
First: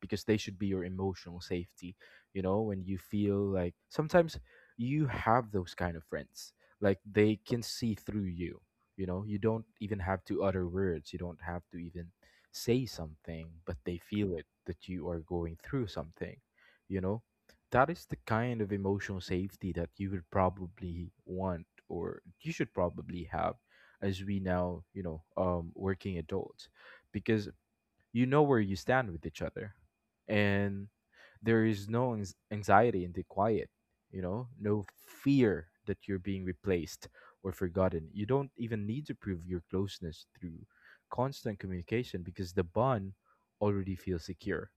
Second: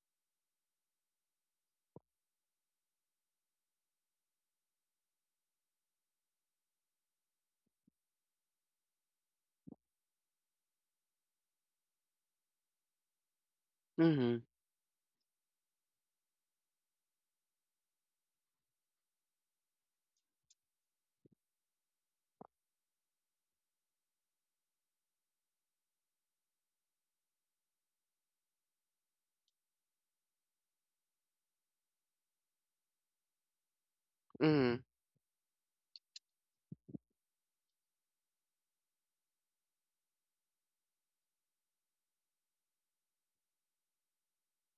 because they should be your emotional safety. You know, when you feel like sometimes you have those kind of friends, like they can see through you. You know you don't even have to utter words, you don't have to even say something, but they feel Mhm. it that you are going through something. You know that is the kind of emotional safety that you would probably want or you should probably have as we now, working adults, because you know where you stand with each other, and there is no anxiety in the quiet, Mhm. no fear that you're being replaced or forgotten. You don't even need to prove your closeness through constant communication because the bond already feels secure.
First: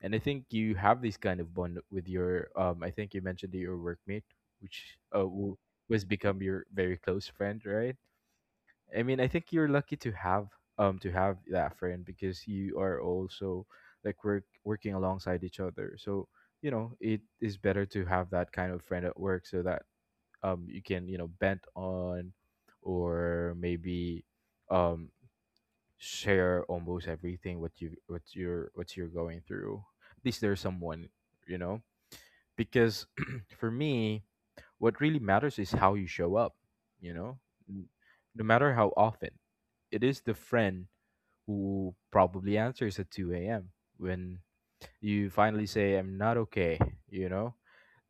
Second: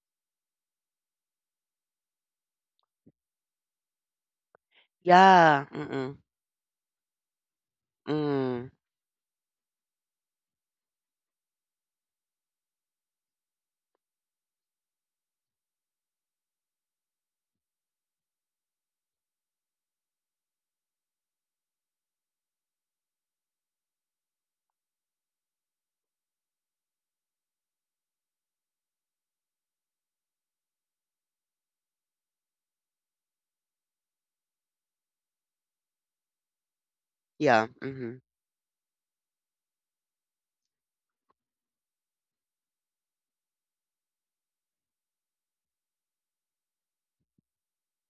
And I think you have this kind of bond with your, I think you mentioned that your workmate, which who Yeah. Mm. has Mhm. become your very close friend, right? Mm. I mean, I think you're lucky to have that friend because you are also like working alongside each other. So, you know it is better to have that kind of friend at work so that you can, you know, bent on, or maybe um share almost everything what you're going through. At least there's someone, you know, because for me, what really matters is how you show up you know Yeah. N- Mhm. no matter how often, it is the friend who probably answers at 2 a.m. when you finally say I'm not okay you know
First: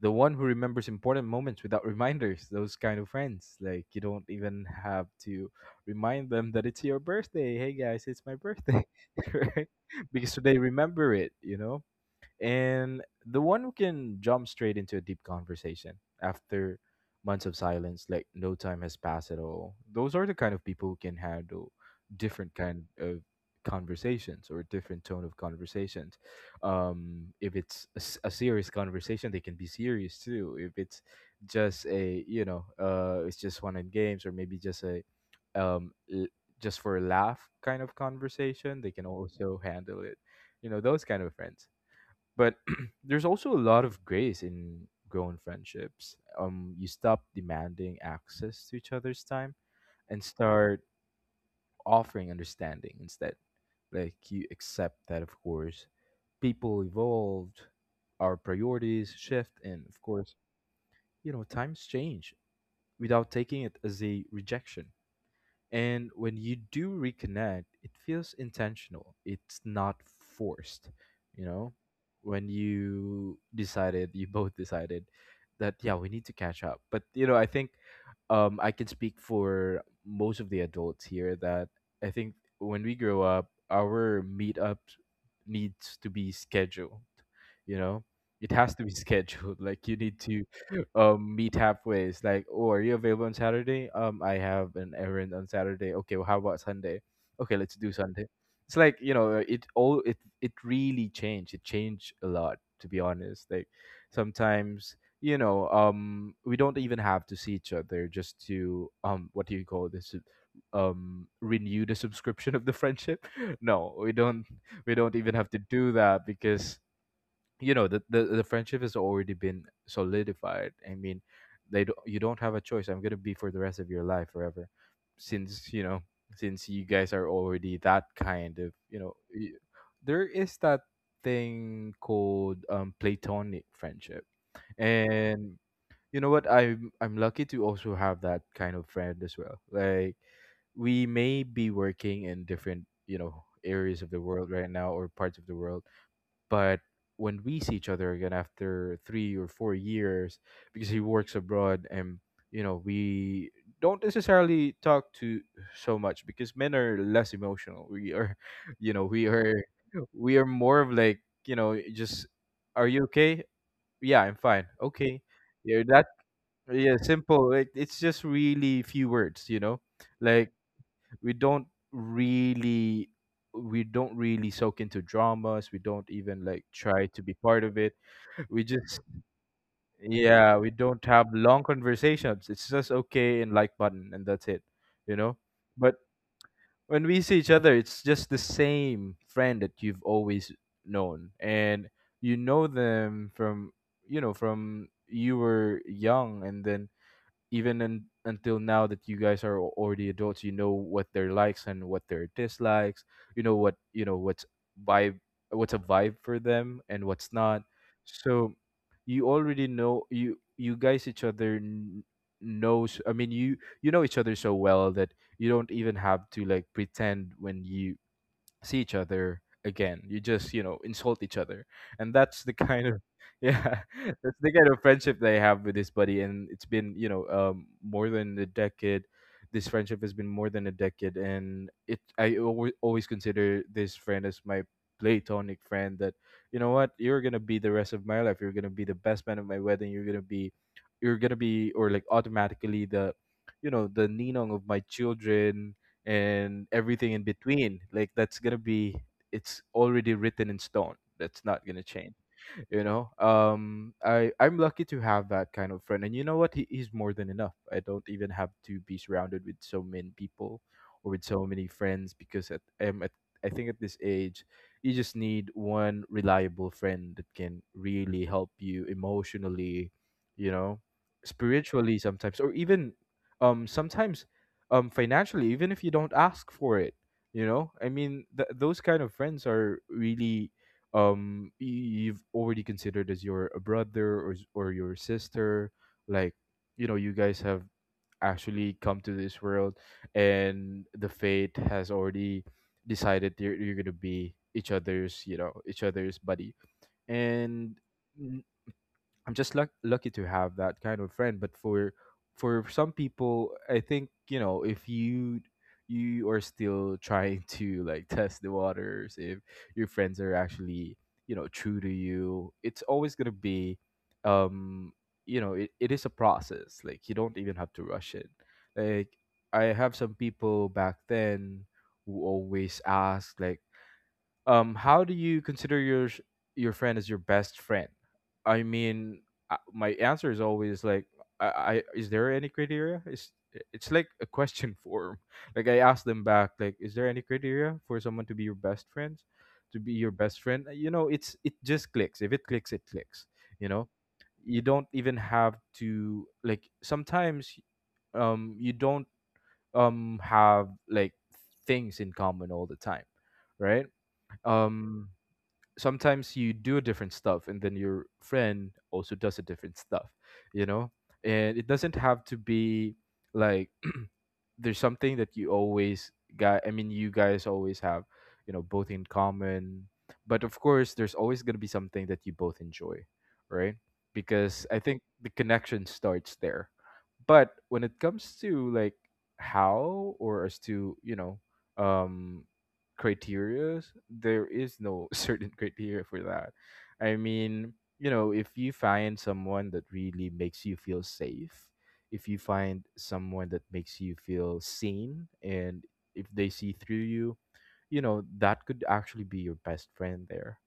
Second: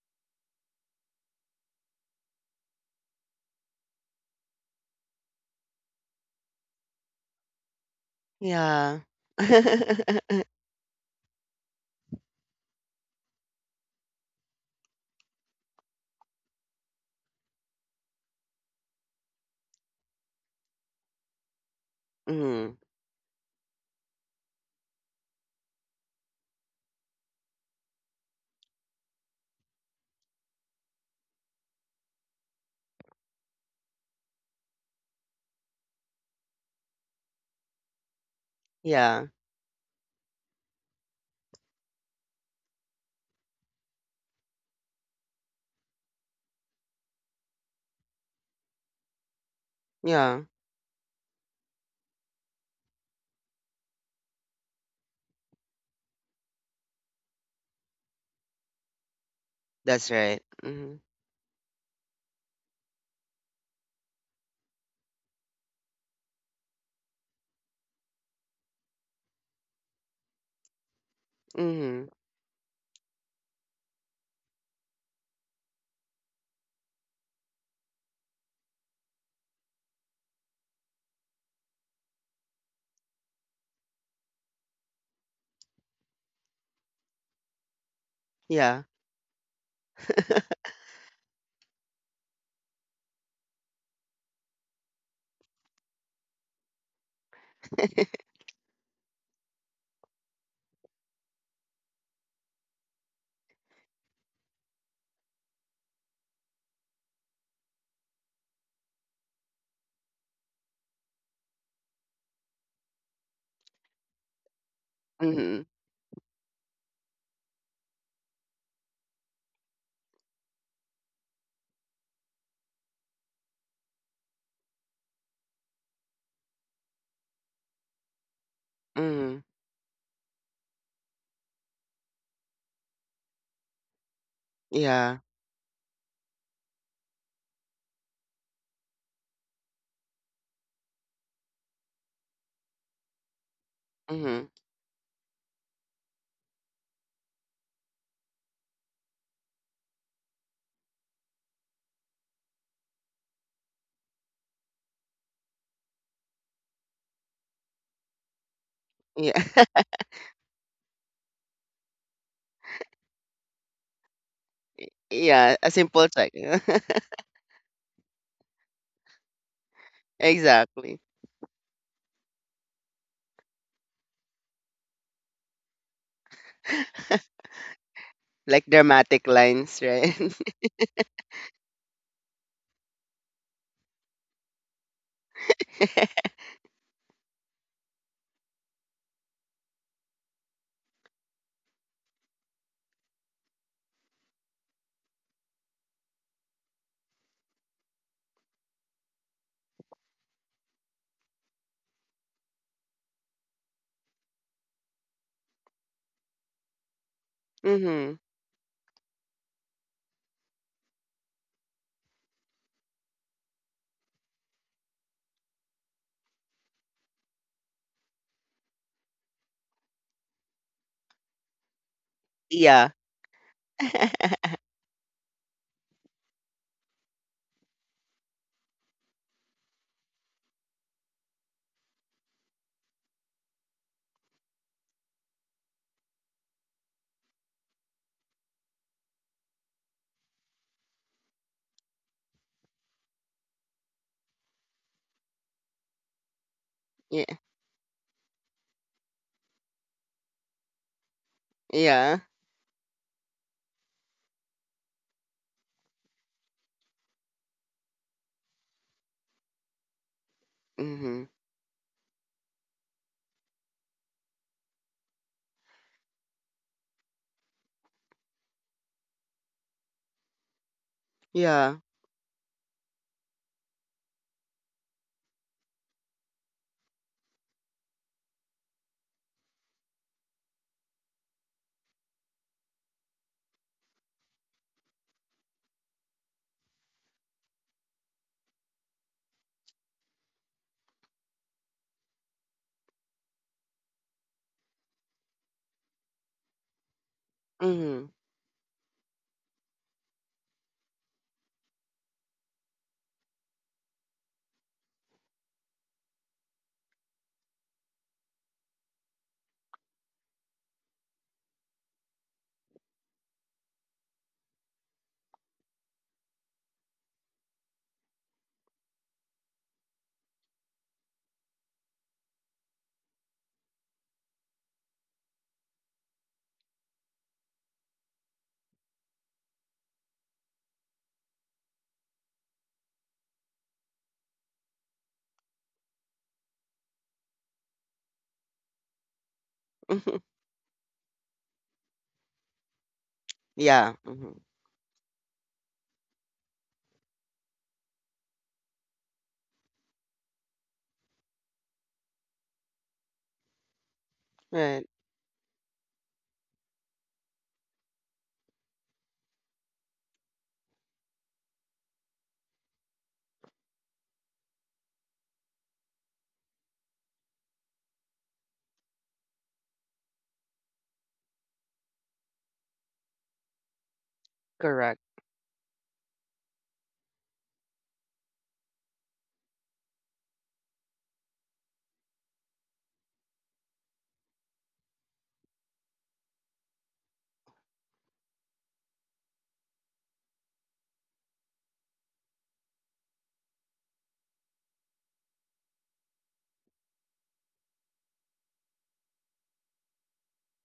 the one who remembers important moments without reminders, those kind of friends, like you don't even have to remind them that it's your birthday. Hey guys, it's my birthday. Yeah. Right? Because they remember it. And the one who can jump straight into a deep conversation after months of silence, like no time has passed at all. Those are the kind of people who can handle different Mhm. kind of conversations or different tone of conversations. If it's a serious conversation, they can be serious too. If it's just a you know it's just one in games, or maybe just um l- just for a laugh kind of conversation, they can Yeah. also handle it. Those kind of friends. But there's also a lot of grace in grown friendships. You stop demanding access to each other's time and Yeah. start offering understanding instead. Like you accept that, of course, people evolved, our priorities shift, and of That's course, right. Mhm. Times change without taking it as a rejection. And when you do reconnect, it feels intentional. It's not forced, you know? Mhm. When you both decided that, yeah, we need to catch up. But I think I can speak for most of the adults here that, I think, when we grow up, our meetups needs to be scheduled, you know? It has to Yeah. be scheduled. Like you need to meet halfway. It's like, oh, are you available on Saturday? I have an errand on Saturday. Okay, well, how about Sunday? Okay, let's do Sunday. It's like, it really changed. It changed a lot, to be honest. Like sometimes, we don't even have to see each other just to, what do you call this? Renew the subscription of the friendship. No, we don't even have to Mhm. do that because, the friendship has already been solidified. I mean, you don't have a choice, I'm gonna be for the rest of your life forever, since, you know, since you guys are already that kind of, Mhm. There is that thing called platonic friendship. Yeah. And, you know what, I'm lucky to also have that kind of friend as well. Like we may be working in different, areas of the world Mhm. right now, or parts of the world. But when we see each other again after 3 or 4 years, because he works abroad, and, we don't necessarily talk to so much because men are less emotional. We are you know we Yeah. are we are more of, like, just, are you okay? Yeah, I'm fine, okay. Yeah. A Yeah, that, simple check. yeah, simple, like it's just really few words. Like, exactly. we don't really we don't really soak into dramas. We don't even like try to be part of it. We Like just, dramatic lines, right? yeah, we don't have long conversations, it's just okay and like button and that's it you know but when we see each other, it's just the same friend that you've always known, and you know them from, from you were young, and then even until now that you guys are already adults, you know what their likes and what their dislikes, you know vibe what's a vibe for them and what's not. mhm. So you already know, you guys each other knows, I mean you, you know each other so well that you don't even have to like pretend when you see each other again. You just, insult each other. And that's the kind Yeah. of yeah, that's the kind of friendship that I have with this buddy, and it's been, more than a decade. This friendship has been more than a decade, and it I always always consider this friend as my platonic friend that, you know what, you're going to be the rest of my life. You're going to be the best man at my wedding. You're going to be or like automatically the, the ninong of my children, and everything in yeah. between, like that's gonna be, it's already written in stone, that's not gonna change. Yeah. I'm lucky to have that kind of friend. And, you know what, he's more than enough. I don't even have to be surrounded with so many people or with Mhm. so many friends because at, I think, at this age, you just need one reliable friend that can really help you emotionally, you know Yeah. spiritually sometimes, or even sometimes financially, even if you don't ask for it. I mean, those kind of friends are really, you've already considered as your a brother, or or your sister. Like, you guys have actually come to this world, and the fate has already decided you're gonna be each other's, each other's buddy. And Mhm. I'm just lucky to have that kind of friend. But for some people, I think, if you are still trying to like test the waters, if your friends are actually, true to you. It's always gonna be, um, it is a process. Like you don't even have to rush it. Like I have some people back then who always ask like how do you consider your your friend as your best friend? I mean, my answer is always like, I is there any criteria, is it's like a question form like I ask them back, like is there any criteria for someone to be your best friend, to be your Mhm. best friend? You know, it's it just clicks. If it clicks, it clicks. You know, Yeah. Hmm. you don't even have to, like, sometimes you don't have like things in common all the time, right? Right. um Sometimes you do different stuff and then your friend also does a different stuff, you know, and it doesn't have to be like there's something that you always got. I mean, you guys always have, you know, both in common. But of course, there's always going to be something that you both enjoy, right? Because I think Correct. the connection starts there. But when it comes to like how or as to, you know, um criterias, there is no certain criteria for that. I mean, you know, if you find someone that really makes you feel safe, if you find someone that makes you feel seen, and if they see through you, you know, that could actually be your best friend there.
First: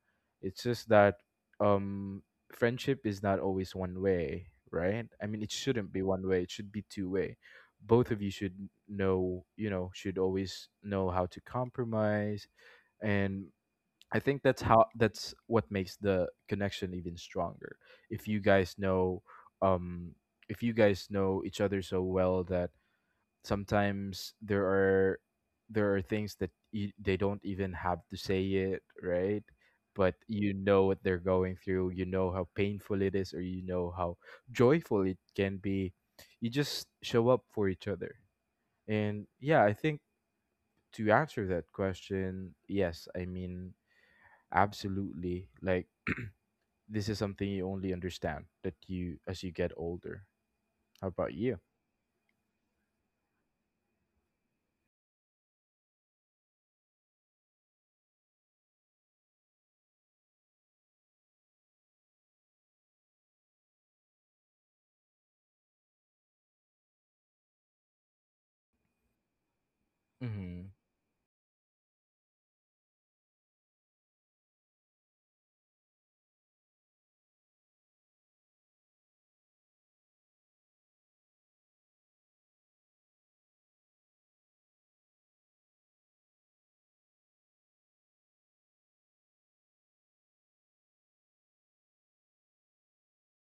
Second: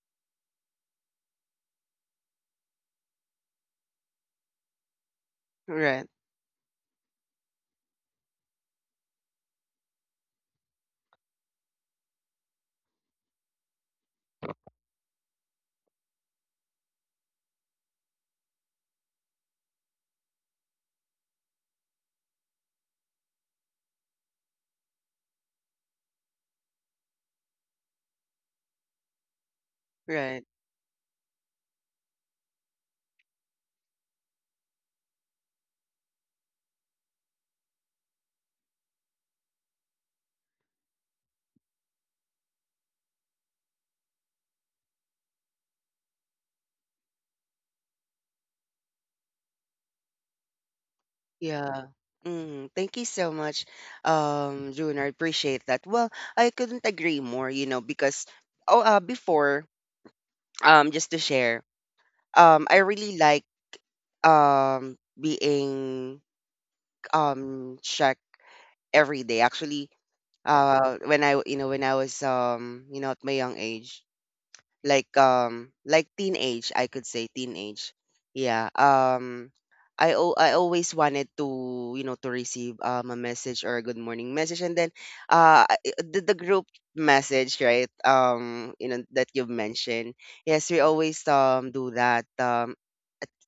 It's just that um friendship is not always one way, right? I mean, it shouldn't be Right. one way, it should be two way. Both of you should know, you know, should always know how to compromise. And I think that's how, that's what makes the connection even stronger. If you guys know, um, if you guys know each other so well that sometimes there are, there are things that you, they don't even have to say it, right? But Right. you know what they're going through. You know how painful it is, or you know how joyful it can be. You just show up for each other, and yeah, I think to answer that question, yes, I mean absolutely, like this is something you only understand that you as you get older. How about you? Yeah. Mm, thank you so much, June. I appreciate that. Well, I couldn't agree more, because oh, before, just to share, I really like being checked every day. Actually, Hmm. When I was at my young age, like teenage, I could say teenage, yeah, I always wanted to, to receive a message or a good morning message. And then, the group message, right, that you've mentioned. Yes, we always do that.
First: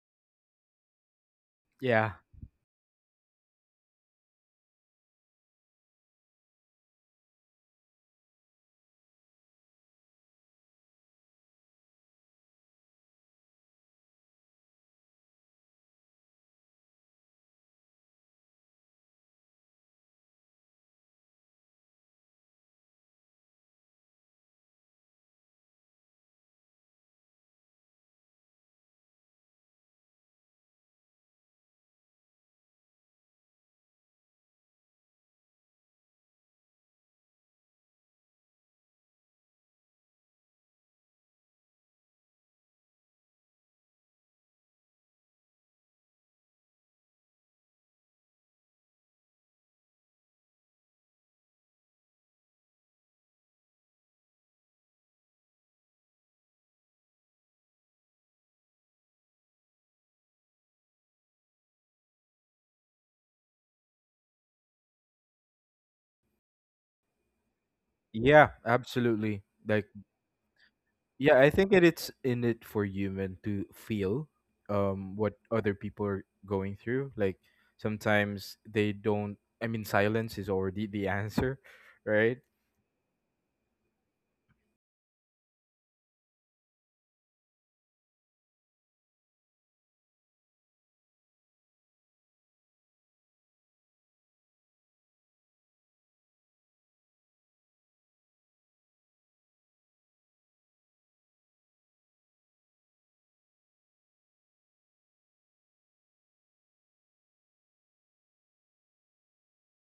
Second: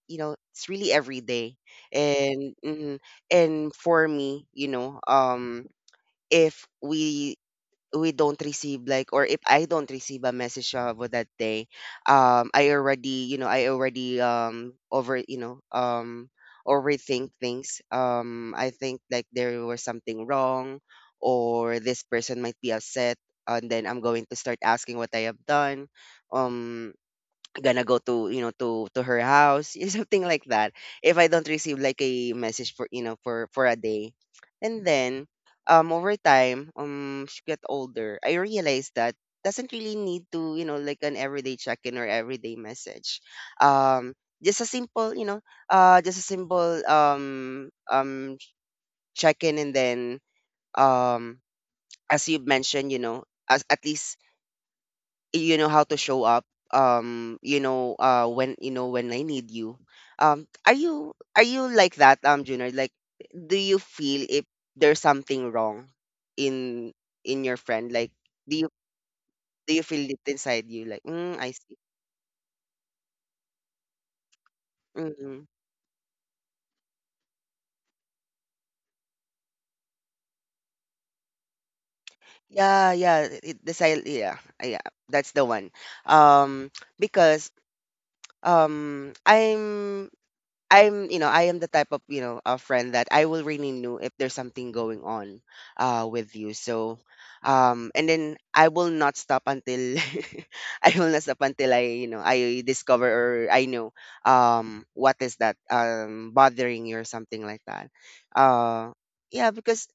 It's really every day, Yeah. and mhm. And for me, if we don't receive, like, or if I don't receive a message for that day, I already overthink things. I think, like, there was something wrong, or this person might be upset, and then I'm going to start asking what I have done. Um Gonna go to, to her house, yeah, something like that, if I don't receive like a message for, for a day. And then, over time, she get older, I realized that doesn't really need to, like an everyday check-in or everyday message, um just a simple you know just a simple check-in. And then, um as you mentioned, as at least, how to show up, when I need you. Are you like that, junior, like, do you feel if there's something wrong in in your friend, like, Yeah, do you absolutely. do you Like feel it inside you, like, yeah, I I think see? that it's in it for human to feel what Mm, other people are going through. Like sometimes they don't, I mean silence is already the answer, right? yeah, yeah, yeah, yeah, that's the one. um because um i'm I am the type of, a friend that I will really know if there's something going on with you. So and then I will not stop until, I will not stop until I discover, or I know what is that bothering you, or something like that. Uh yeah, because,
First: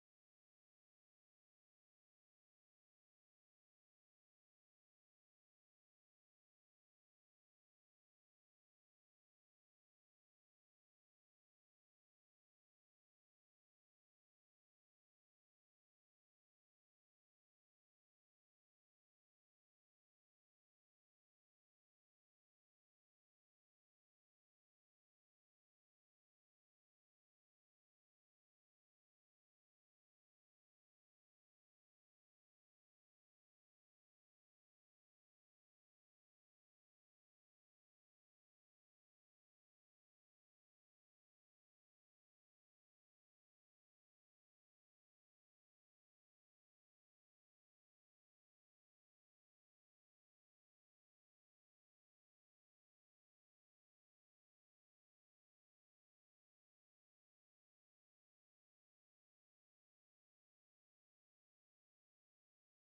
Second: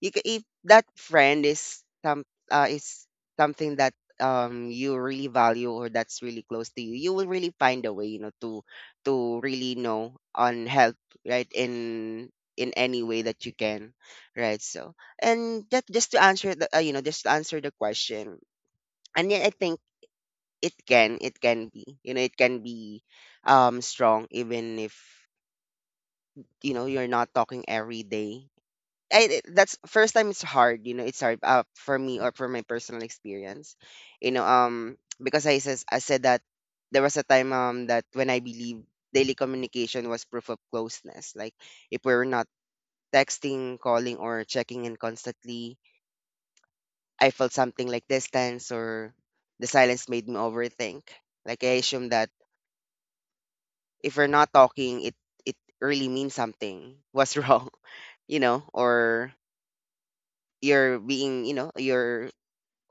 you ca if that friend is something that you really value, or that's really close to you, you will really find a way, to really know on help, right, in any way that you can, right. So, and that, just to answer the question. And yet I think it can be you know it can be strong even if, you're not talking every day. I That's first time it's hard, for me, or for my personal experience. Because I said that there was a time, that when I believe daily communication was proof of closeness. Like if we were not texting, calling or checking in constantly, I felt something like distance or the silence made me overthink. Like I assumed that if we're not talking, it really means something was wrong, or you're being, you know, you're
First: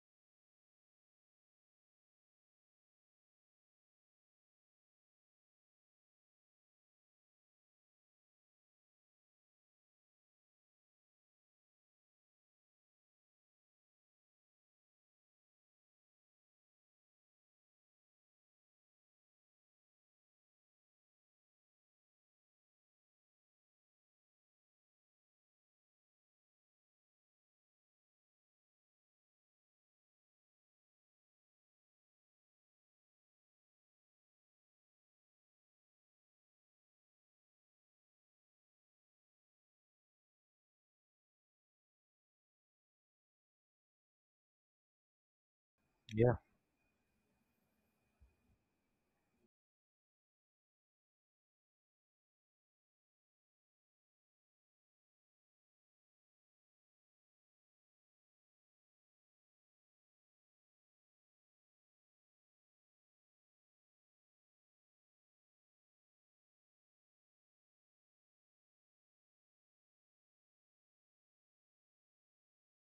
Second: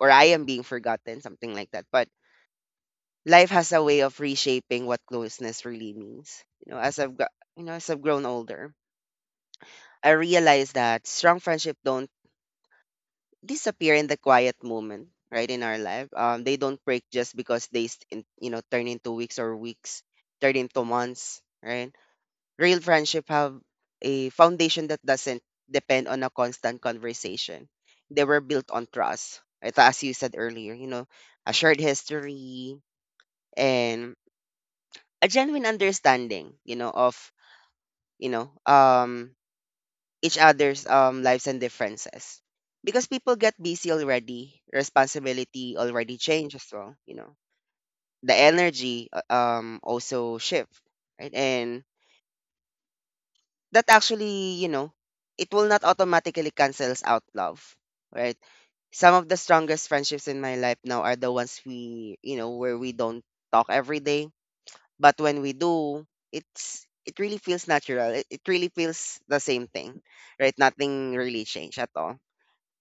or I am being forgotten, something like that. But life has a way of reshaping what closeness really means. You know, as I've got, you know, As I've grown older, I realize that strong friendship don't disappear in the quiet moment, right in our life. They don't break just because they, turn into weeks, or weeks turn into months, right? Real friendship have a foundation that doesn't depend on a constant conversation. They were built on trust. Ito, as you said earlier, a shared history, and a genuine understanding, of, you know, um each other's lives and differences. Because people get busy already, responsibility already Yeah. change as well. The energy, also shift, right? And that actually, it will not automatically cancels out love, right? Some of the strongest friendships in my life now are the ones where we don't talk every day. But when we do, it really feels natural. It really feels the same thing, right? Nothing really changed at all.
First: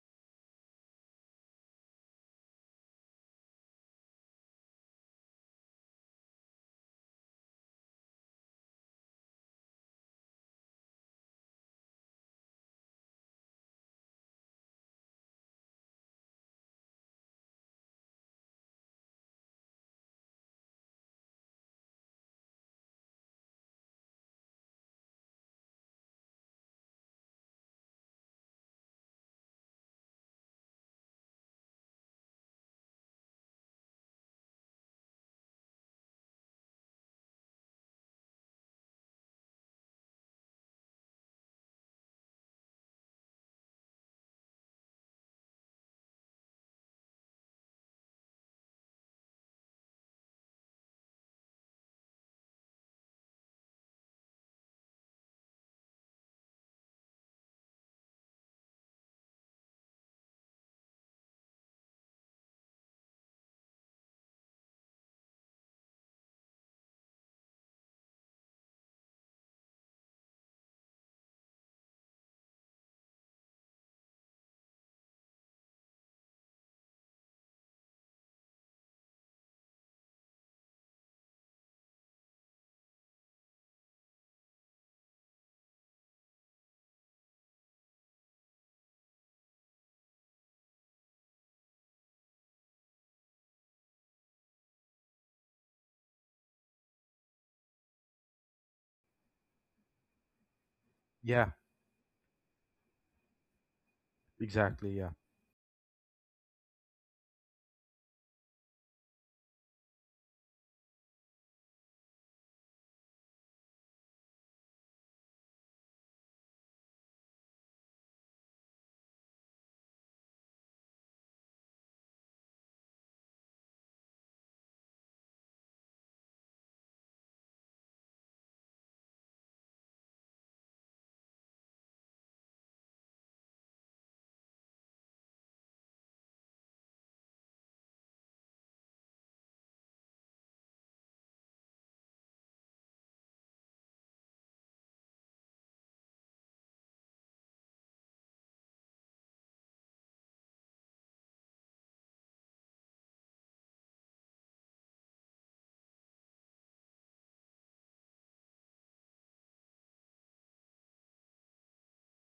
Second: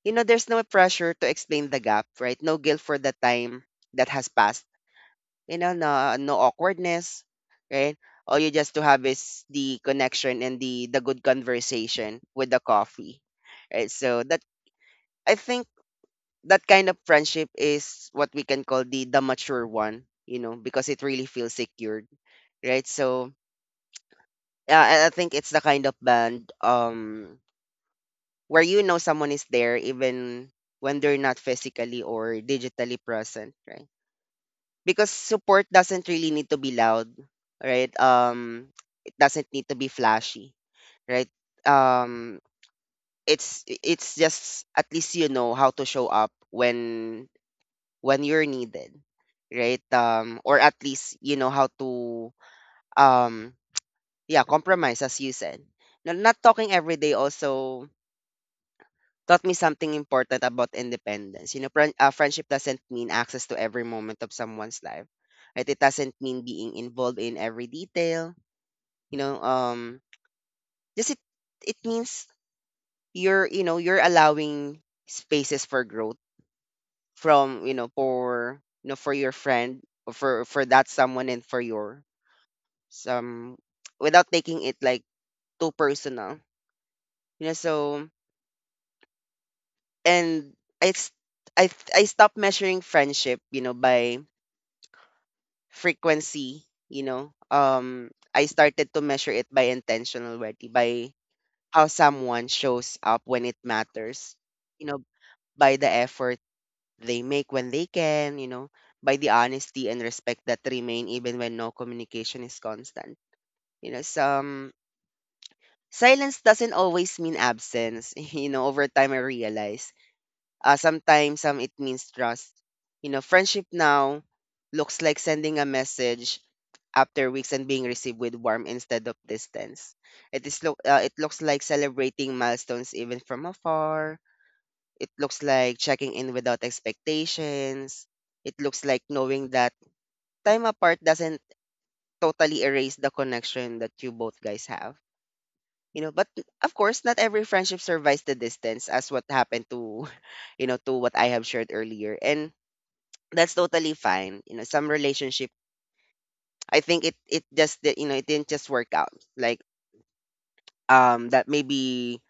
There's no pressure to explain the gap, right? No guilt for the time that has passed. No awkwardness, right? All you just to have is the connection, and the good conversation with the coffee, right? So that I think that kind of friendship is what we can call the mature one, because it really feels secured, right? So yeah, I think it's the kind of band, where you know someone is there even when they're not physically or digitally present, right? Because support doesn't really need to be loud, right? It doesn't need to be flashy, right? Um it's just at least you know how to show up when you're needed, right? Or at least you know how to, um yeah, compromise as you said. Now, not talking every day also taught me something important about independence. Friendship doesn't mean access to every moment of someone's life. Right? It doesn't mean being involved in every detail. You know, um, just it it means you're you know you're allowing spaces for growth from you know for your friend or for that someone and for your some without taking it like too personal. You know, so and I s- I stopped measuring friendship, you know, by frequency, I started to measure it by intention already, by Yeah, how someone shows up when it matters, you exactly, know, yeah. by the effort they make when they can, you know, by the honesty and respect that remain even when no communication is constant. You know, some silence doesn't always mean absence. You know, over time I realize sometimes it means trust. You know, friendship now looks like sending a message after weeks and being received with warmth instead of distance. It looks like celebrating milestones even from afar. It looks like checking in without expectations. It looks like knowing that time apart doesn't totally erase the connection that you both guys have. You know, but of course, not every friendship survives the distance, as what happened to, you know, to what I have shared earlier, and that's totally fine. You know, some relationship, I think it just you know it didn't just work out. Like that maybe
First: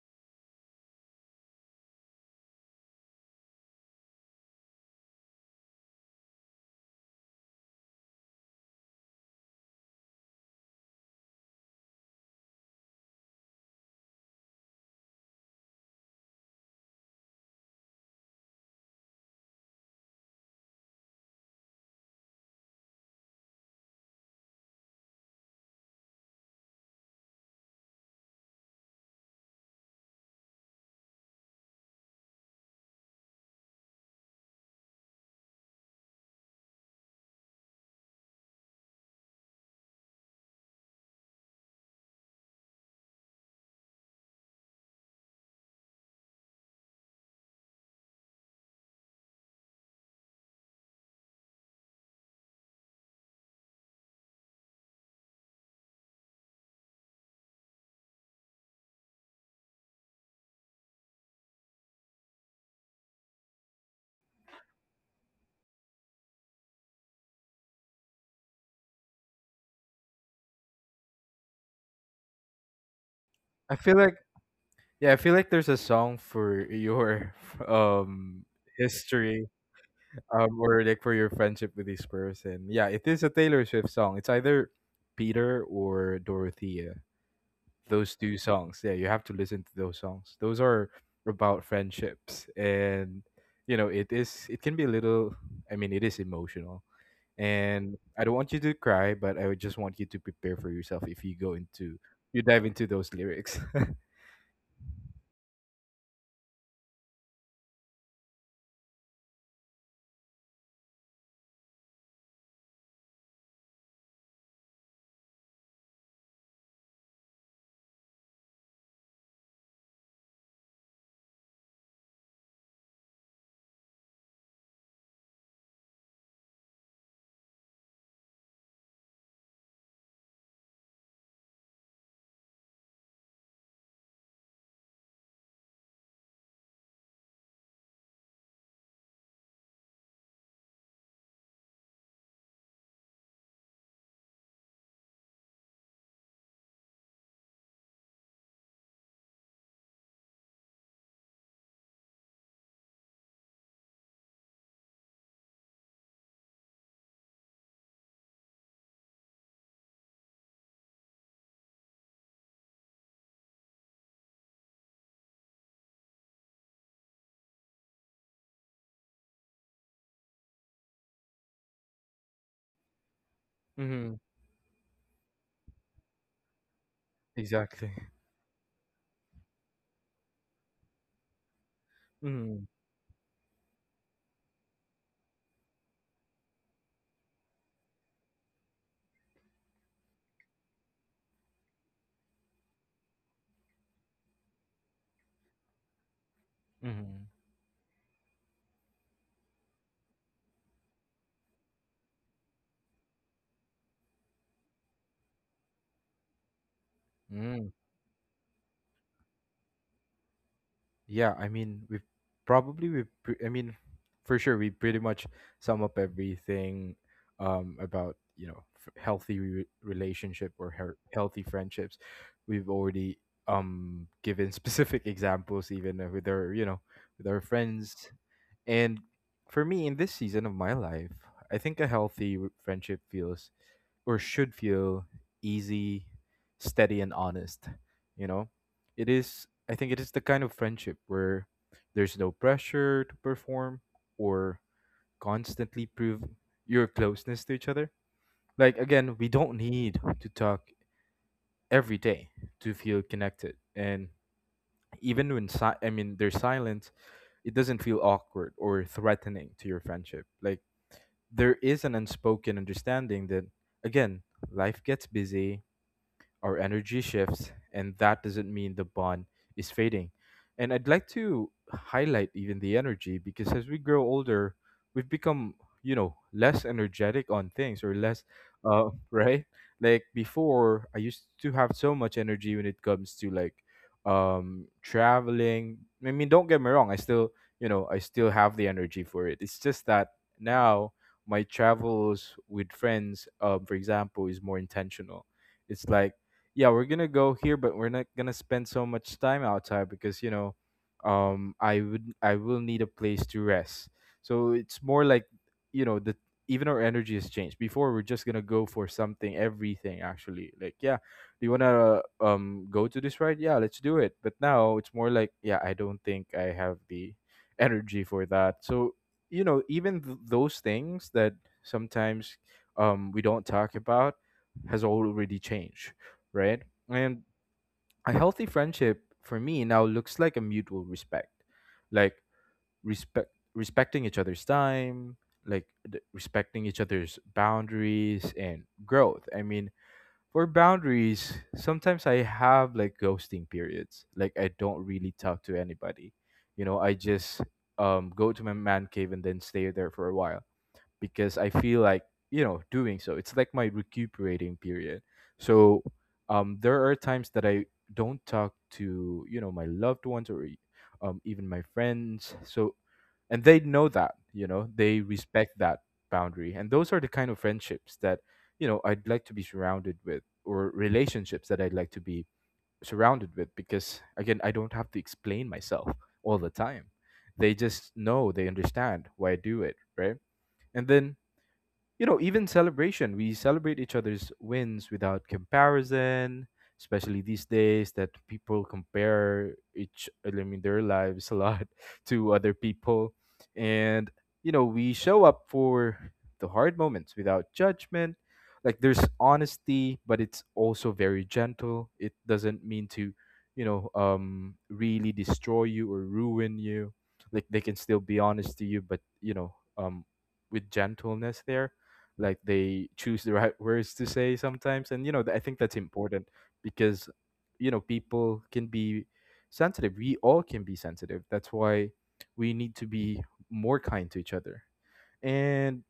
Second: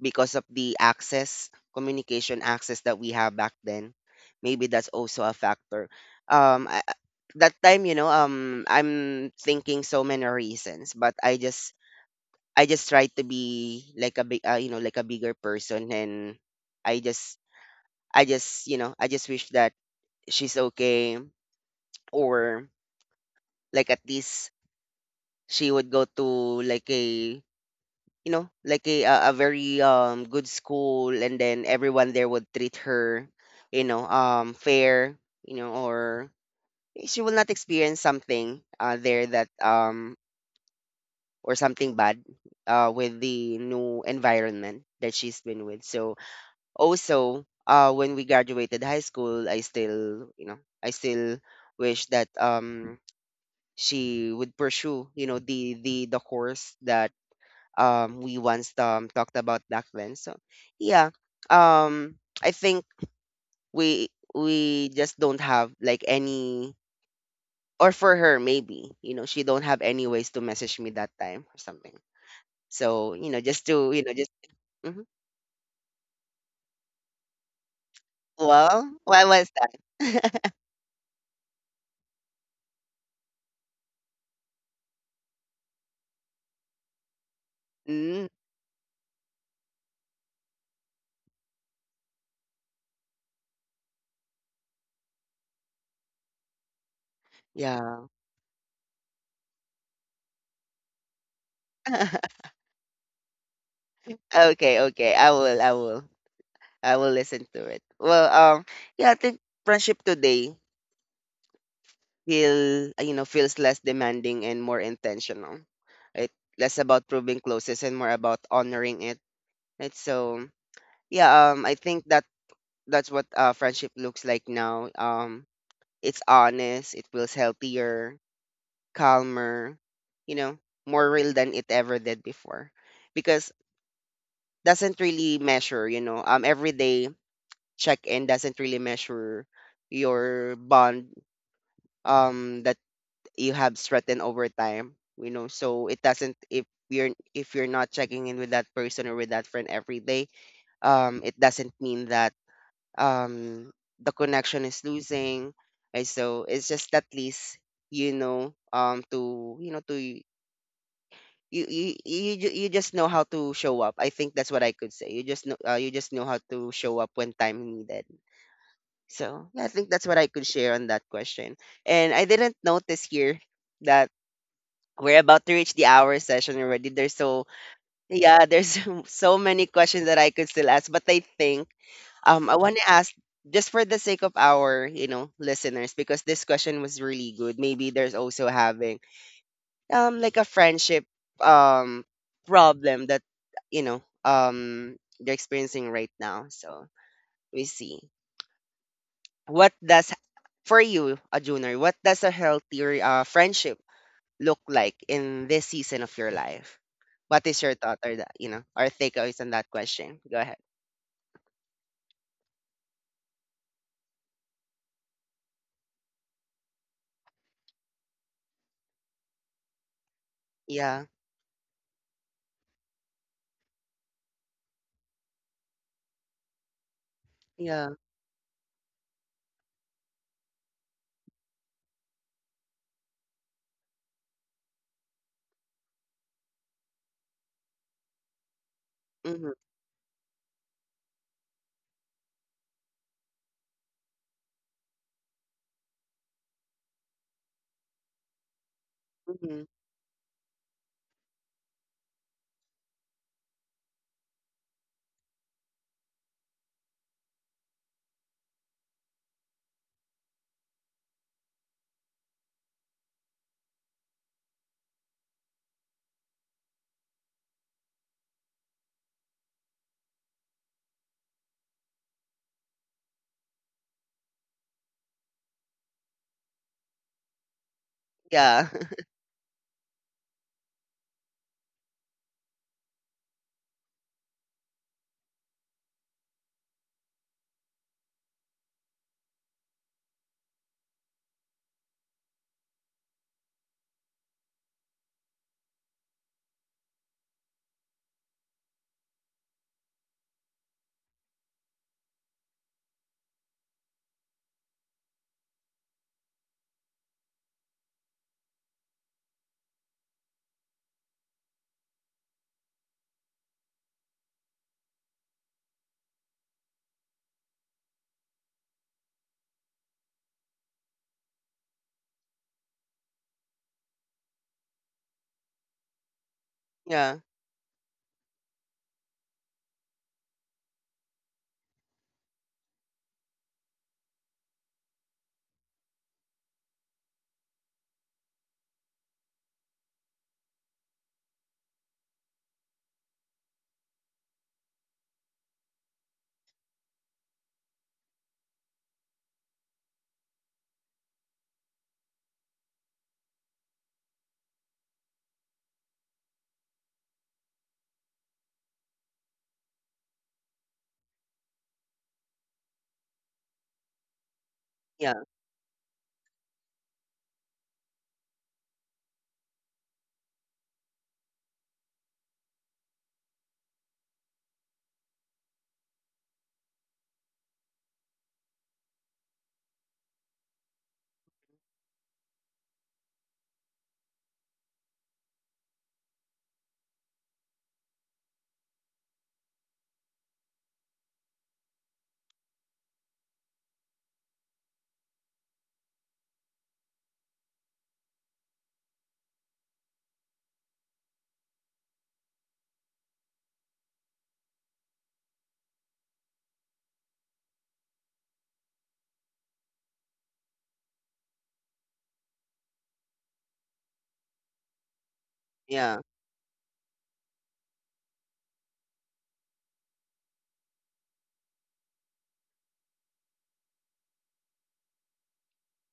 because of the access communication access that we have back then maybe that's also a factor. um I, I- that time, you know, I'm thinking so many reasons, but I just I just tried to be like a big you know, like a bigger person, and I just I just wish that she's okay, or like at least she would go to like a you know, like a very good school, and then everyone there would treat her, you know, fair, you know, or she will not experience something there that or something bad with the new environment that she's been with. So also when we graduated high school, I still wish that she would pursue you know the course that we once talked about back then. So yeah, um I think we we just don't have like any, or for her maybe you know she don't have any ways to message me that time or something. So you know just I to feel you know like just mhm. Yeah, I feel like there's a song for your um Well why history was that? Or like for your friendship with this person. Yeah, it is a Taylor Swift song. It's either Peter or Dorothea. Those Mm, two songs. Yeah, you have to listen to those songs. Those are about friendships, and you know, it is, it can be a little, I mean, it is emotional. And yeah. I don't want you to cry, but I would just want you to prepare for yourself if you go into, you dive into those lyrics. Okay, okay, I will listen to it. Well, yeah, I think friendship today feel you know feels less demanding and more intentional, right? Less about proving closest and more about honoring it, right? So yeah, I think that that's what friendship looks like now. It's honest, it feels healthier, calmer, you know, more real than it ever did before, because doesn't really measure you know everyday check in doesn't really measure your bond that you have strengthened over time, you know, so it doesn't. If you're not checking in with that person or with that friend every day, it doesn't mean that um the connection is losing. And so it's just at least you know to you know to y- you ju- you just know how to show up. I think that's what I could say. You just know you just know how to show up when time needed. So yeah, I think that's what I could share on that question. And I didn't notice here that Hmm. we're about to reach the hour session already. There's so, Exactly. yeah, there's so many questions that I could still ask, but I think I Mm-hmm. want to ask, just for the sake of our you know listeners, because this question was really good. Maybe there's also having like a friendship um problem that you know they're experiencing right now. So Mhm. we see, what does, for you, a junior, what does a healthy friendship look like in this season of your life? What is Mm. your thought or that, you know, or takeaways on that question? Go ahead. Yeah, I mean, we probably we pre- I mean, for sure we pretty much sum up everything about, you know, healthy relationship, or Yeah. healthy friendships. We've already given specific examples even with our, you know, with our Yeah. friends. And for me, in this season of my life, I think a healthy friendship feels or should feel easy, steady, and honest. You know, it Hmm. is, I think it is the kind of friendship where there's no pressure to perform or constantly prove your closeness to each other. Like, again, we don't Hmm. need to talk every day to feel connected. And even when I mean there's silence, it doesn't feel awkward or threatening to your friendship. Like there is an unspoken understanding that, again, life gets busy, our energy shifts, and that doesn't mean the bond is fading. And I'd like to highlight even the energy because as we grow older, we've become, you know, less energetic on things, or less, Yeah. Right? Like before, I used to have so much energy when it comes to like traveling. I mean, don't get me wrong, I still, you know, I still have the energy for it. It's just that now my travels with friends, for example, is more intentional. It's like yeah, we're gonna go here, but we're not gonna spend so much time outside because, you know, I will need a place to rest. So it's more like, you know, the, even our energy has changed. Before we're just gonna go for something, everything actually. Like yeah, do you wanna go to this ride? Yeah, let's do it. But now it's more like yeah, I don't think I have the energy for that. So you know even those things that sometimes we don't talk about has already changed, right? Yeah. And a healthy friendship for me now looks like a mutual respect, like respect respecting each other's time, like respecting each other's boundaries and growth. I mean, for boundaries, sometimes I have like ghosting periods. Like I don't really talk to anybody. You know, I just go to my man cave and then stay there for a while because I feel like, you know, doing so. It's like my recuperating period. So there are times that I don't talk to, you know, my loved ones, or even my friends. So and they know that, you know, they Yeah. respect that boundary, and those are the kind of friendships that, you know, I'd like to be surrounded with, or relationships that I'd like to be surrounded with, because again I don't have to explain myself all the time. They just know, they understand why I do it, right? And then, you know, even celebration. We celebrate each other's wins without comparison, especially these days that people compare each, I mean, their lives a lot to other people. And, you know, we show up for the hard moments without judgment. Like there's honesty, but it's also very gentle. It doesn't mean to, you know, really destroy you or ruin you. Like they can still be honest to you, but, you know, with gentleness there, like they choose the right words to say sometimes, and you know I think that's Yeah. important because, you know, people can be sensitive, we all can be sensitive, that's why we need to be more kind to each other. And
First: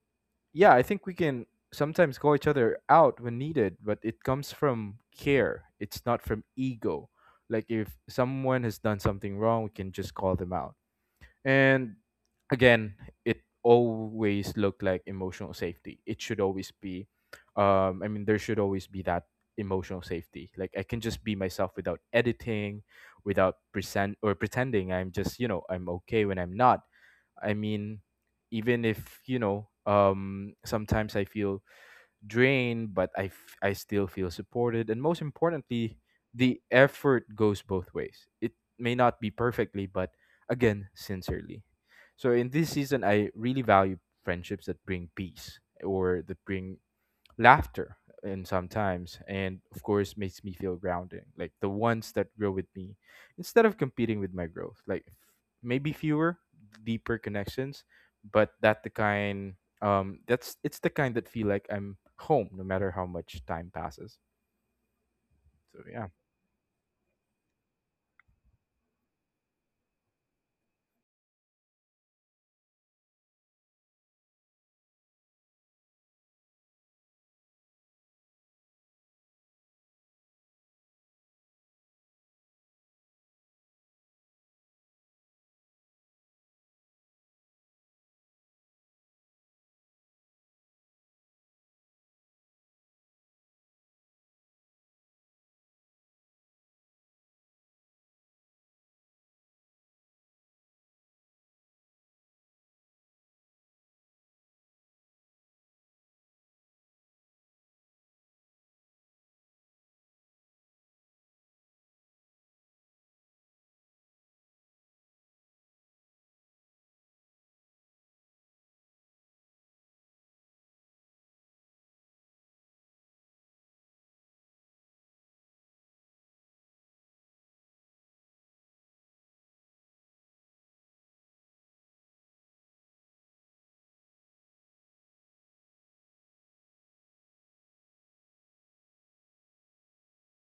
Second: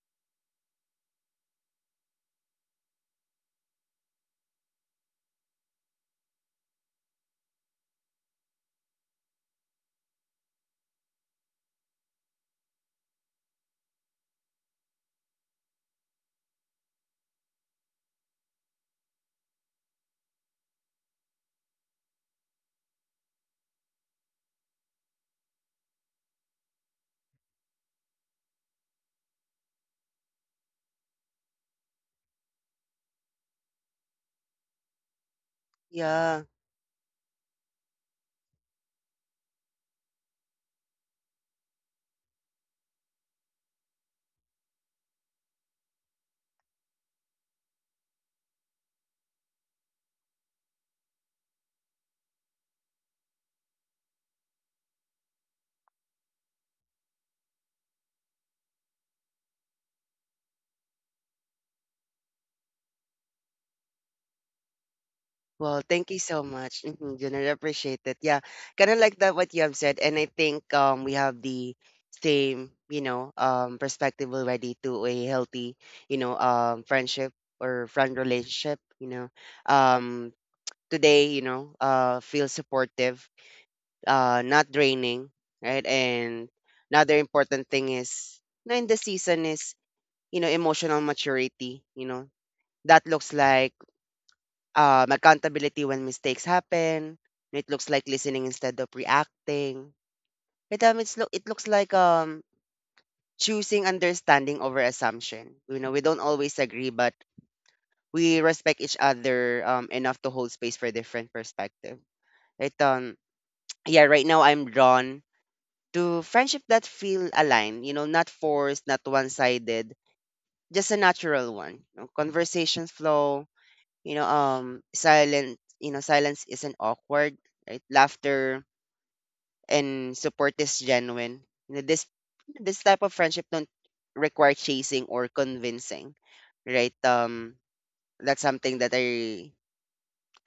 yeah, I think we can sometimes call each other out when needed, but it comes from care, it's not from ego. Like if someone has done something wrong, we can just call them out. And again, it always looked like emotional safety. It should always be, I mean, there should always be that emotional safety. Like I can just be myself without editing, without present or pretending I'm just, you know, I'm okay when I'm not. I mean, even if, you know, sometimes I feel drained, but I still feel supported. And most importantly, Yeah. the effort goes both ways. It may not be perfectly, but again, sincerely. So in this season, I really value friendships that bring peace, or that bring laughter, and sometimes and of course makes me feel grounding, like the ones that grow with me instead of competing with my growth, like maybe fewer deeper connections, but that the kind, that's, it's the kind that feel like I'm home no matter how much time passes. So Well, yeah. thank you so much. Mm-hmm. Generally appreciate it. Yeah. Kind of like that what you have said. And I think we have the same, you know, perspective already to a healthy, you know, friendship or friend relationship, you know. Um Today, you know, feel supportive, not draining, right? And another important thing is, you know, in the season is, you know, emotional maturity. You know, that looks like accountability when mistakes happen. It looks like listening instead of reacting. It it looks like choosing understanding over assumption. You know, we don't always agree, but we respect each other enough to hold space for different perspective. Right? Yeah, right now I'm drawn to friendship that feel aligned, you know, not forced, not one-sided, just a natural one. You know, conversation flow, you know, silence isn't awkward, right? Laughter and support is genuine. You know, this type of friendship don't require chasing or convincing, right? That's something that I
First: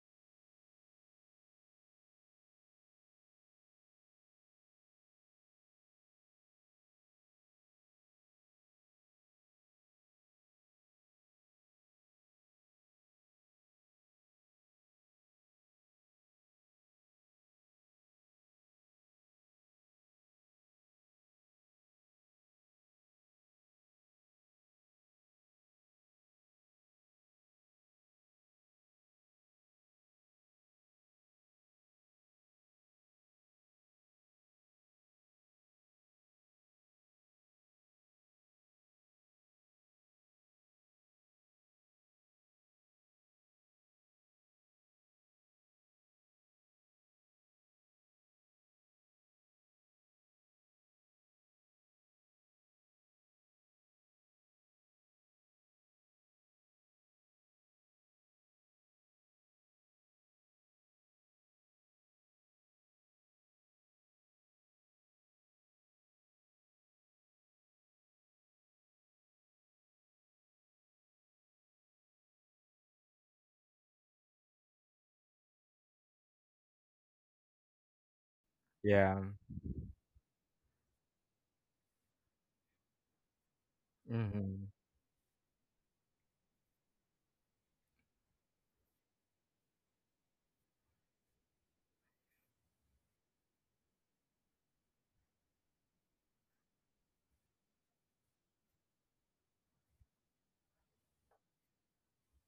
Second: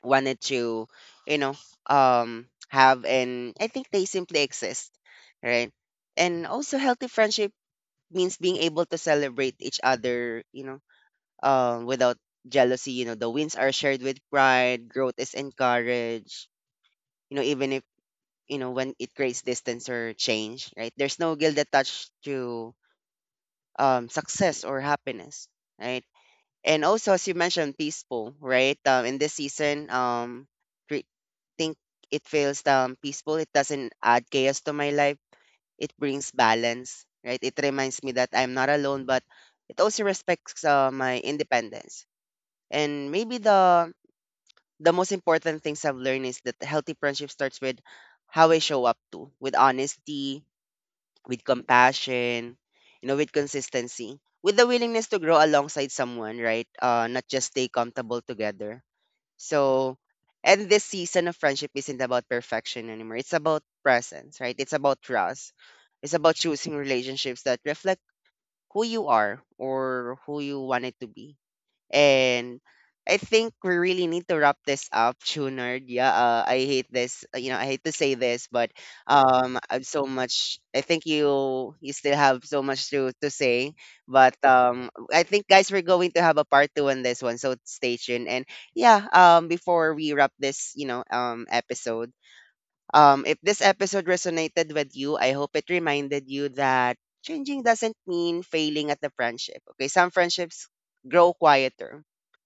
wanted to, you know, have, and I think they simply exist, right? And also healthy friendship means being able to celebrate each other, you know, without jealousy. You know, the wins are shared with pride, growth is encouraged, you know, even if, you know, when it creates distance or change, right? There's no guilt attached to success or happiness, right? And also, as you mentioned, peaceful, right? In this season, re- think it feels peaceful. It doesn't add chaos to my life. It brings balance, right? It reminds me that I'm not alone, but it also respects my independence. And maybe the most important things I've learned is that healthy friendship starts with how I show up to, with honesty, with compassion, you know, with consistency, with the willingness to grow alongside someone, right? Not just stay comfortable together. So, and this season of friendship isn't about perfection anymore. It's about presence, right? It's about trust. It's about choosing relationships that reflect who you are or who you wanted to be. And I think we really need to wrap this up, Junard. Yeah, I hate this. You know, I hate to say this, but Yeah. I'm so much. I think you still have so much to say. But Mm-hmm. I think guys, we're going to have a part two on this one, so stay tuned. And yeah, before we wrap this, you know, episode, if this episode resonated with you, I hope it reminded you that changing doesn't mean failing at the friendship. Okay, some friendships grow quieter,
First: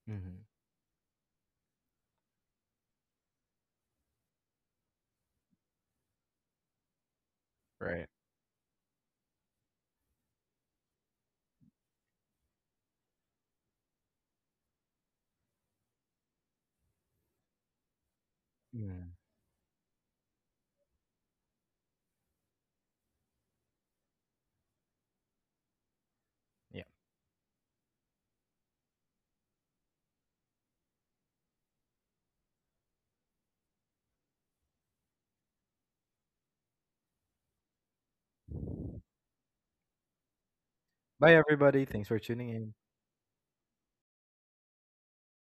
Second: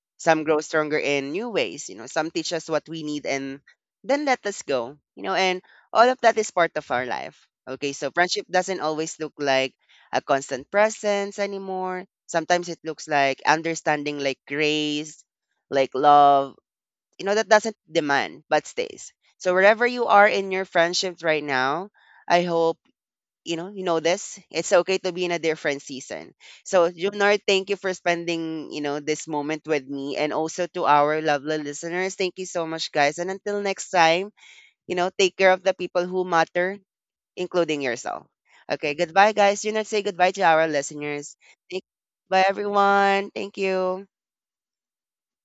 Mm-hmm. some grow stronger in new ways, you know, some teach us what we need and then let us go, you know, and all of that is part of our life. Okay, Right. so friendship doesn't always look like a constant presence anymore. Sometimes it looks like understanding, like grace, like love, you know, that doesn't demand but Mm. stays. So wherever you are in your friendships right now, I hope you know this, it's okay to be in a different season. Yeah. So Junior, thank you for spending you know this moment with me, and also to our lovely listeners, thank you so much guys, and until next time, you know, take care of the people who matter, including yourself. Okay, goodbye guys. Junior, say goodbye to our listeners. Bye Thank- everybody, thanks for Bye tuning in. everyone, thank you.